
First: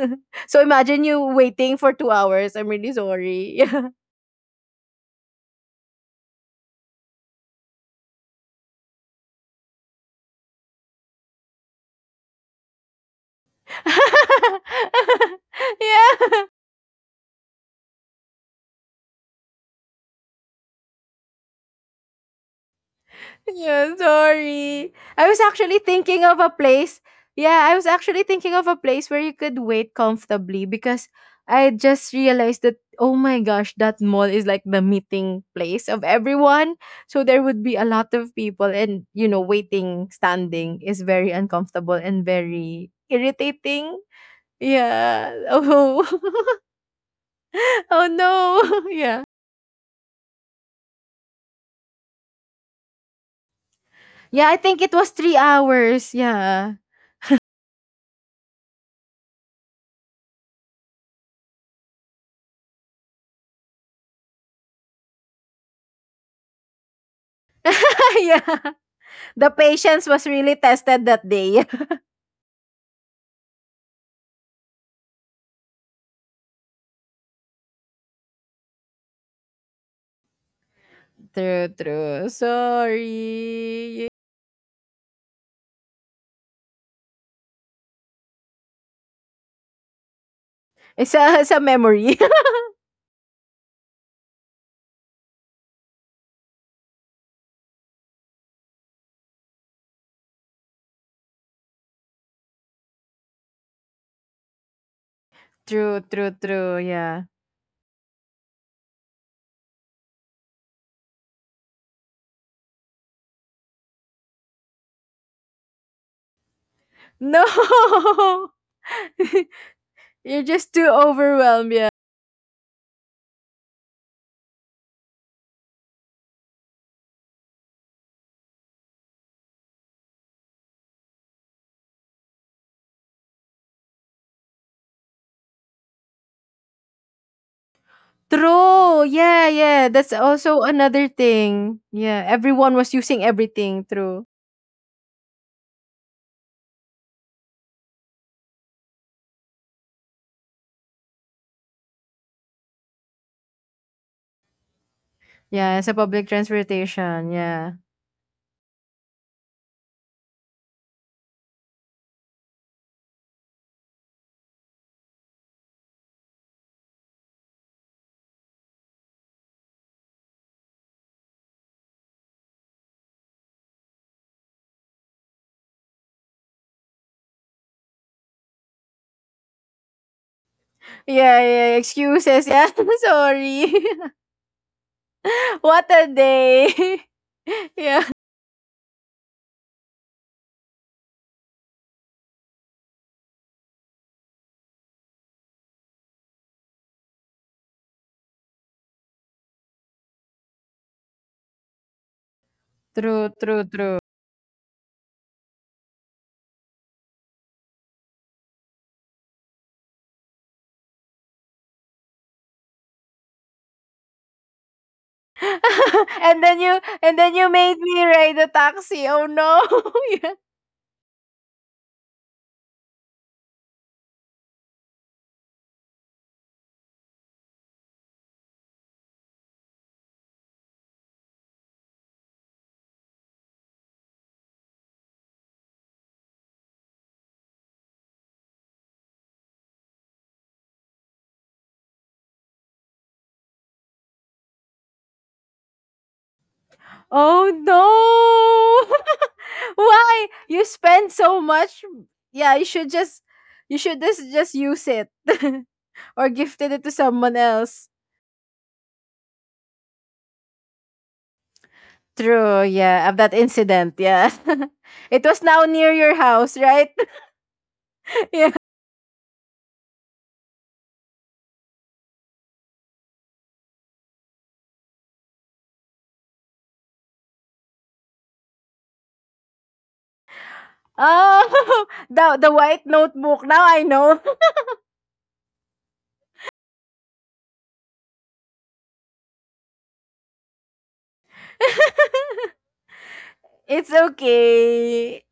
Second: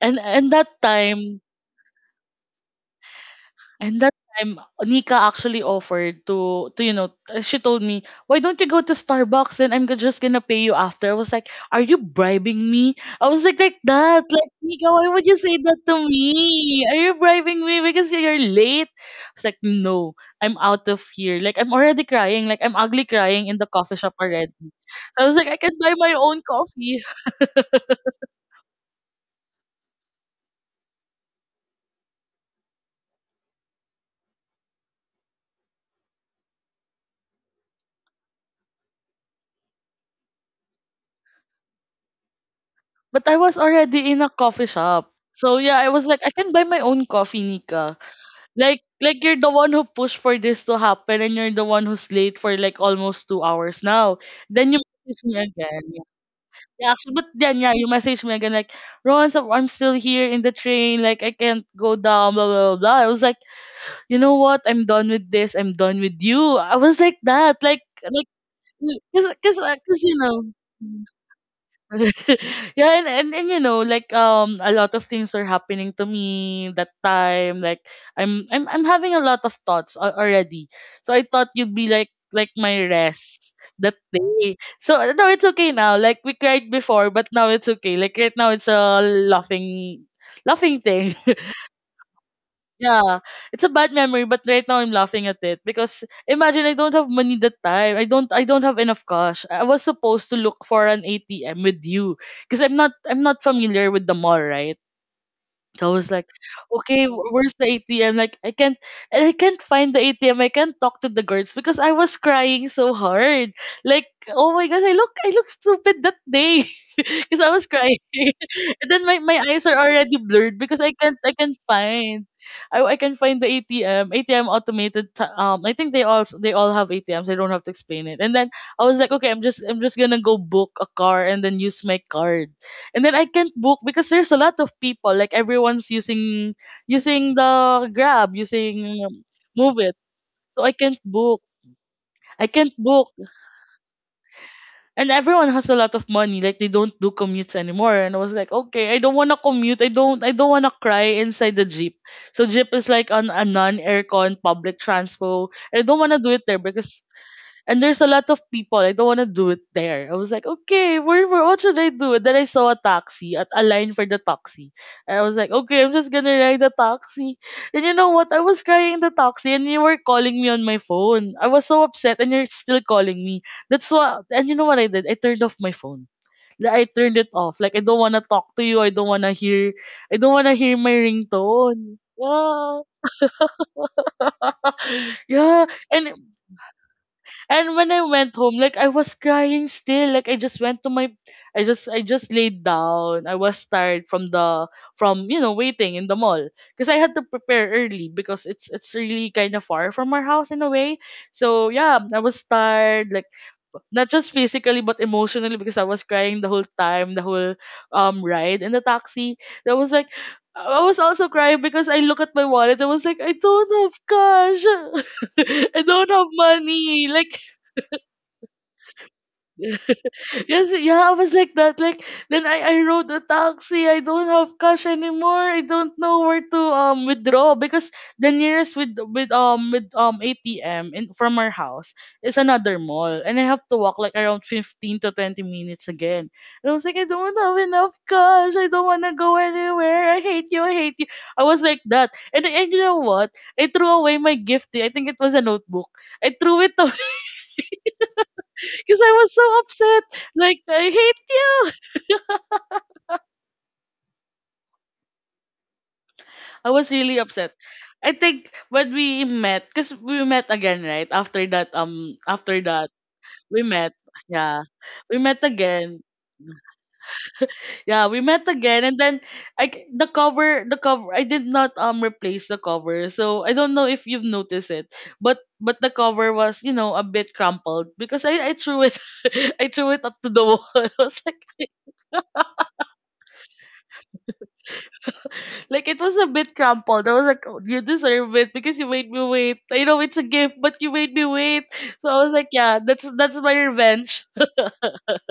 and
So
that
imagine you
time
waiting for 2 hours. I'm really sorry. Yeah.
And that time, Nika actually offered to, you know, she told me, why don't you go to Starbucks? Then just gonna pay you after. I was like, are you bribing me? I was like that. Like, Nika, why would you say that to
Yeah.
me? Are you bribing me because you're late? I was like, no, I'm out of here. Like, I'm already crying. Like, I'm ugly crying in the
Yeah,
coffee shop already.
sorry.
So I
I
was
was
like, I can
actually
buy my
thinking of
own
a
coffee.
place. Yeah, I was actually thinking of a place where you could wait comfortably, because I just realized that oh my gosh, that mall is like the meeting place of everyone. So there would be a lot of people, and, you know, waiting, standing is very uncomfortable and very
But I was
irritating.
already in a coffee shop.
Yeah.
So yeah, I
Oh.
was like, I can buy my own coffee, Nika.
Oh
Like
no. Yeah.
you're the one who pushed for this to happen and you're the one who's late for like almost 2 hours now.
Yeah, I
Then you
think it was
message
3
me again.
hours. Yeah.
Yeah, actually, but then yeah, you message me again like, "Ron, so I'm still here in the train, like I can't go down, blah blah blah. Blah." I was like, you know what? I'm done with this. I'm done with you. I was like that, like,
Yeah.
cause,
The
cause, 'cause,
patience
you
was
know.
really tested that day.
Yeah, and you know, like a lot of things are happening to me that time. Like I'm I'm having a lot of thoughts already. So I thought
True,
you'd be like
true.
my rest that
Sorry.
day. So no, it's okay now. Like we cried before, but now it's okay. Like right now it's a laughing thing.
It's a memory.
Yeah, it's a bad memory, but right now I'm laughing at it because imagine I don't have money that time. I don't have enough cash. I was supposed to look for an ATM with you because I'm not familiar with the mall, right? So I
True,
was like,
true, true.
okay,
Yeah.
where's the ATM? Like I can't, and I can't find the ATM. I can't talk to the guards because I was crying so hard. Like, oh my gosh, I look stupid that day because I was crying,
No!
and then my eyes are already
You're
blurred
just
because
too
I can't
overwhelmed. Yeah.
find, I can find the ATM, ATM automated. I think they all have ATMs. I don't have to explain it. And then I was like, okay, I'm just gonna go book a car and then use my card and then I can't book because there's a lot of people. Like everyone's using the Grab, using
True. Yeah,
Move
yeah.
It.
That's also
So I can't
another
book.
thing. Yeah,
I can't
everyone was
book.
using everything. True.
And everyone has a lot of money. Like they don't do commutes anymore. And I was like, okay, I don't wanna commute. I don't wanna cry inside the Jeep. So Jeep is like on a non aircon public transport.
Yeah,
I
it's a
don't wanna
public
do it there because
transportation. Yeah.
and there's a lot of people. I don't want to do it there. I was like, okay, what should I do? And then I saw a taxi at a line for the taxi. And I was like, okay, I'm just gonna ride the taxi. And you know what? I was crying in the taxi, and you were calling me on my phone. I was so upset, and you're still calling me. That's what. And you know what I did? I turned off my phone. Like, I turned it off. Like I don't wanna talk to you. I don't wanna hear. I don't wanna hear my
Yeah, yeah.
ringtone.
Excuses. Yeah,
Yeah.
sorry.
yeah.
What a
And
day.
and when I
Yeah.
went home, like I was crying still. Like I just went to my I just laid down. I was tired from the you know, waiting in the mall. Because I had to prepare early because it's really kinda far from our house in a way. So yeah, I was tired, like
True, true, true.
not just physically but emotionally because I was crying the whole time, the whole ride in the taxi. I was like I was also crying because I look at my wallet. I was like, I don't have cash. I don't have
And then
money. Like
you made me ride a taxi. Oh no. Yeah.
yes, yeah, I was like that. Like then I rode a taxi. I don't have cash anymore. I don't know where to withdraw because the nearest with ATM in from our house is another mall, and I have to walk like around 15 to 20 minutes again. And I was like, I don't have enough cash. I don't wanna go anywhere. I hate you. I hate you. I was like that, and you know what? I threw away my gift. Eh. I think it was a notebook. I threw it away
Oh no.
because I was so upset.
Why?
Like
You
I
spend
hate
so
you.
much. Yeah, you should just use it or
I
gifted it
was
to
really
someone
upset.
else.
I think when we met, because we met again, right? After that,
True, yeah, of that
we met.
incident, yeah.
Yeah, we
It
met
was now near
again.
your house, right?
Yeah, we met
Yeah.
again, and then the cover, the cover. I did not replace the cover, so I don't know if you've noticed it, but the cover was you know a bit crumpled because I threw it, I threw it up to the wall. I was like,
Oh, the white notebook. Now I know.
Like it was a bit crumpled. I was like, oh, you deserve it because you made me wait. I know it's a gift, but you made me wait. So I was like, yeah, that's my
It's
revenge.
okay.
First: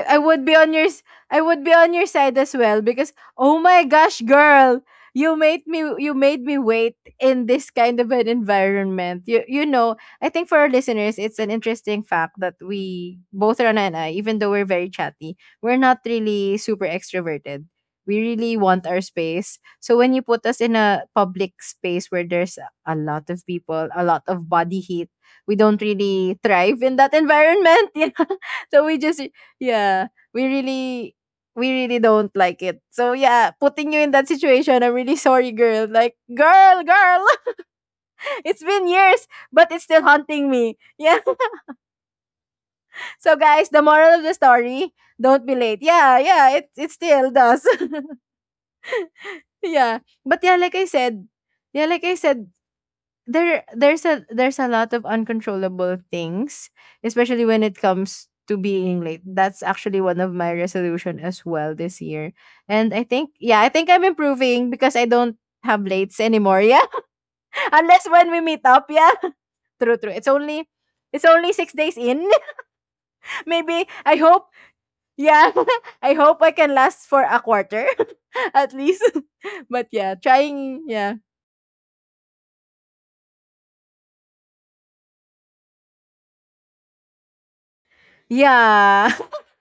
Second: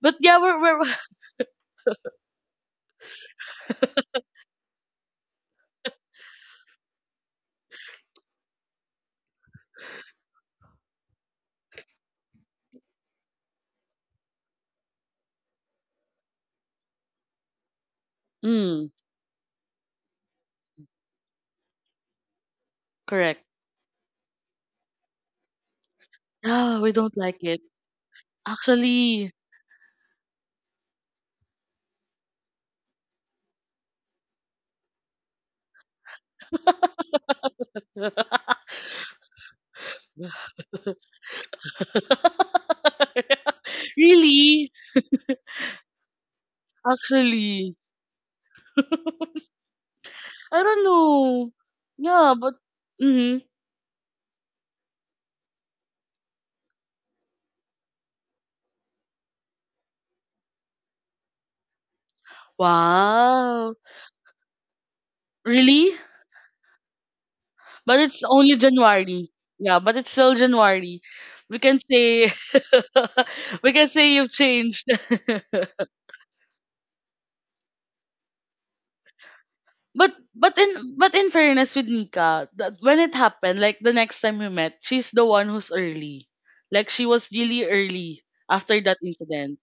But
I
yeah,
would be
we're
on
we're
your s- I would be on your side as well because oh my gosh, girl, you made me wait in this kind of an environment. You know, I think for our listeners, it's an interesting fact that we both, Rana and I, even though we're very chatty, we're not really super extroverted. We really want
mm,
our space. So when you put us in a public space where there's a lot
correct.
of people, a lot of body heat, we don't really
No,
thrive
we
in that
don't like it.
environment. You know? So we just
Actually,
yeah, we really we really don't like it. So yeah, putting you in that situation, I'm really sorry, girl. Like, girl, girl, it's been years, but it's still haunting me. Yeah. So guys, the moral of the
really,
story, don't be late. Yeah, yeah, it still does.
actually,
Yeah. But yeah,
I
like
don't
I said,
know.
yeah, like I
Yeah,
said,
but mm-hmm.
there's a lot of uncontrollable things, especially when it comes to being late. That's actually one of my resolution as well this year. And I think yeah, I
Wow,
think I'm improving because I don't have
really?
lates anymore. Yeah.
But
Unless
it's
when we
only
meet up, yeah.
January. Yeah,
True,
but it's
true. It's
still
only
January. We
six
can
days in.
say we can
Maybe
say
I
you've
hope
changed.
yeah. I hope I can last for a quarter at least. But
But
yeah, trying yeah.
in fairness with Nika, that when it happened, like the next time we met, she's the one who's early. Like she was really early after that
Yeah.
incident.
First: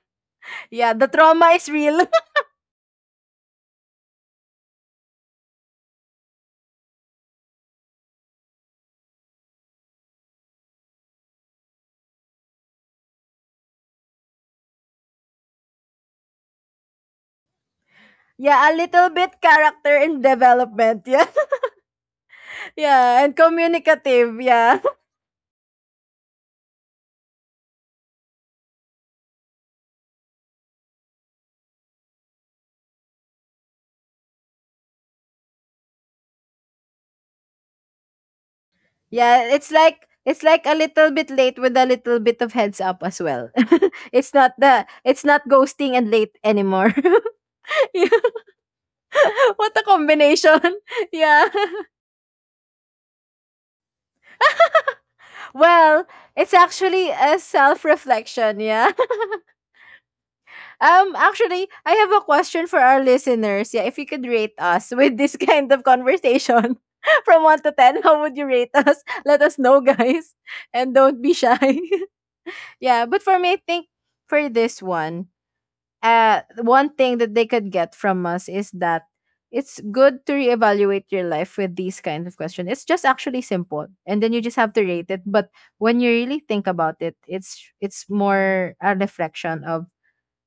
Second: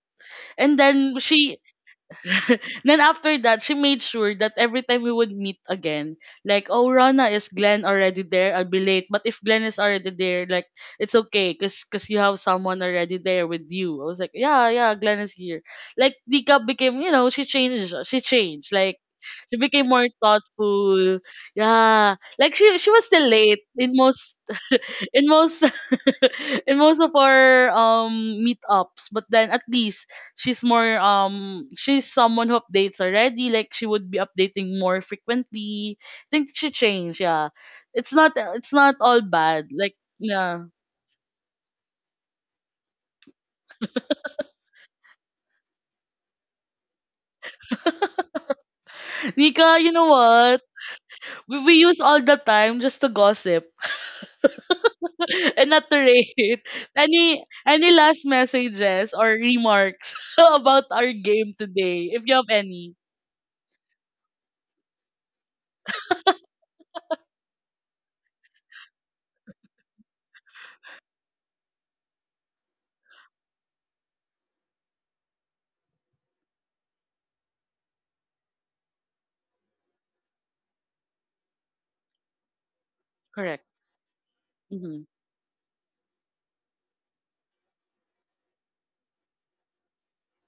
And
Yeah, the
then
trauma
she
is real.
then after that, she made sure that every time we would meet again, like, oh, Rana, is Glenn already there? I'll be late. But if Glenn is already there, like, it's okay because cause 'cause you have someone already there with you. I was like, yeah, yeah, Glenn is here. Like, Dika became, you know, she changed. She
Yeah, a
changed. Like,
little bit
she became
character
more
and development.
thoughtful.
Yeah.
Yeah. Like, she was
Yeah,
still
and
late
communicative. Yeah.
in most in most of our meetups but then at least she's more she's someone who updates already like she would be updating more frequently. I think she changed. Yeah. It's not it's not all
Yeah, it's
bad like
like
yeah.
a little bit late with a little bit of heads up as well. It's not the it's not ghosting and late anymore. Yeah.
Nika
What a
you know what
combination. Yeah.
we use all the time just to gossip and not to
Well, it's
rate
actually a
any last
self-reflection, yeah.
messages or remarks about our game
Actually, I
today
have a
if you have
question for
any.
our listeners. Yeah, if you could rate us with this kind of conversation from 1 to 10, how would you rate us? Let us know, guys. And don't be shy. Yeah, but for me, I think for this one, one thing that they could get from us is that it's good to reevaluate your life with these kinds of questions. It's just actually
Correct.
simple. And then you just have to
Mm-hmm.
rate it. But when you really think about it, it's more a reflection of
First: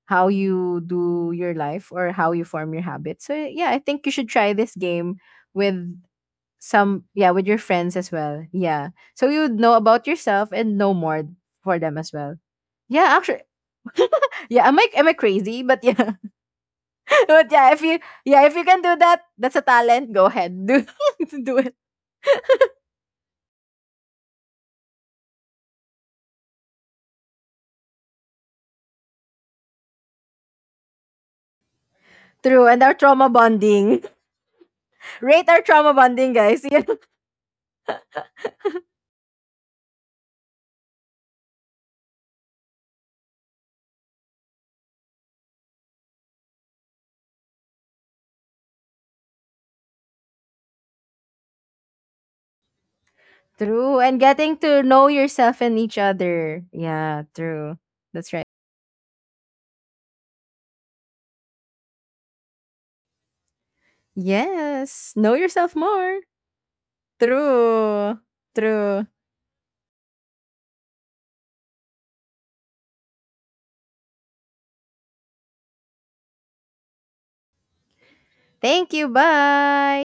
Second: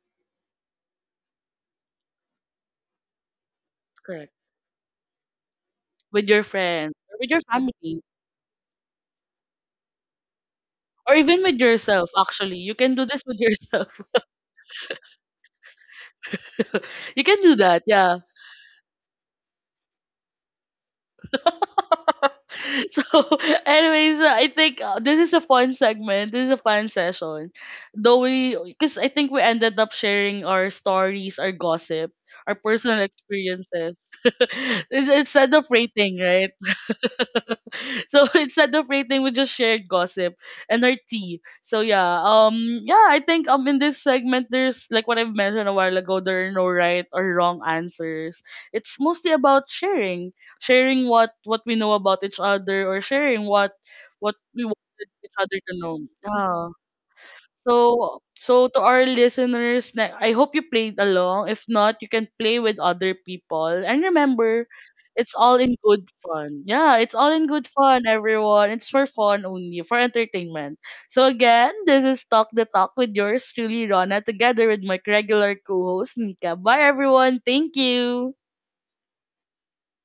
how you do your life or how you form your habits. So yeah, I think you should
Correct.
try this game with
With your friends,
some
or with
yeah,
your
with your friends
family,
as well. Yeah. So you would know about yourself and know
or
more
even with
for them
yourself,
as well.
actually. You can do
Yeah,
this with
actually
yourself.
yeah, am I crazy? But yeah.
You can
But
do
yeah, if
that,
you
yeah.
can do that, that's a talent. Go ahead. Do it.
So, anyways, I think this is a fun segment. This is a fun session. Though we, because I think we ended up sharing our stories, our gossip, our
True. And our
personal
trauma
experiences.
bonding.
It's
Rate
Instead
our
of
trauma
rating,
bonding,
right?
guys. Yeah.
So it's celebrating with just shared gossip and our tea. So yeah, yeah, I think in this segment there's like what I've mentioned a while ago, there are no right or wrong answers. It's mostly about sharing, sharing what we know about each other or sharing
True. And
what
getting
we
to
wanted
know
each other
yourself
to
and
know.
each other.
Yeah.
Yeah, true.
So,
That's right.
so to our listeners, I hope you played along. If not, you can play with other people. And remember,
Yes,
it's
know
all in
yourself
good
more.
fun. Yeah, it's all in good fun,
True,
everyone. It's for
true.
fun only, for entertainment. So again, this is Talk the Talk with yours truly, Rona, together with my regular co-host, Nika. Bye, everyone. Thank you.
Thank you. Bye.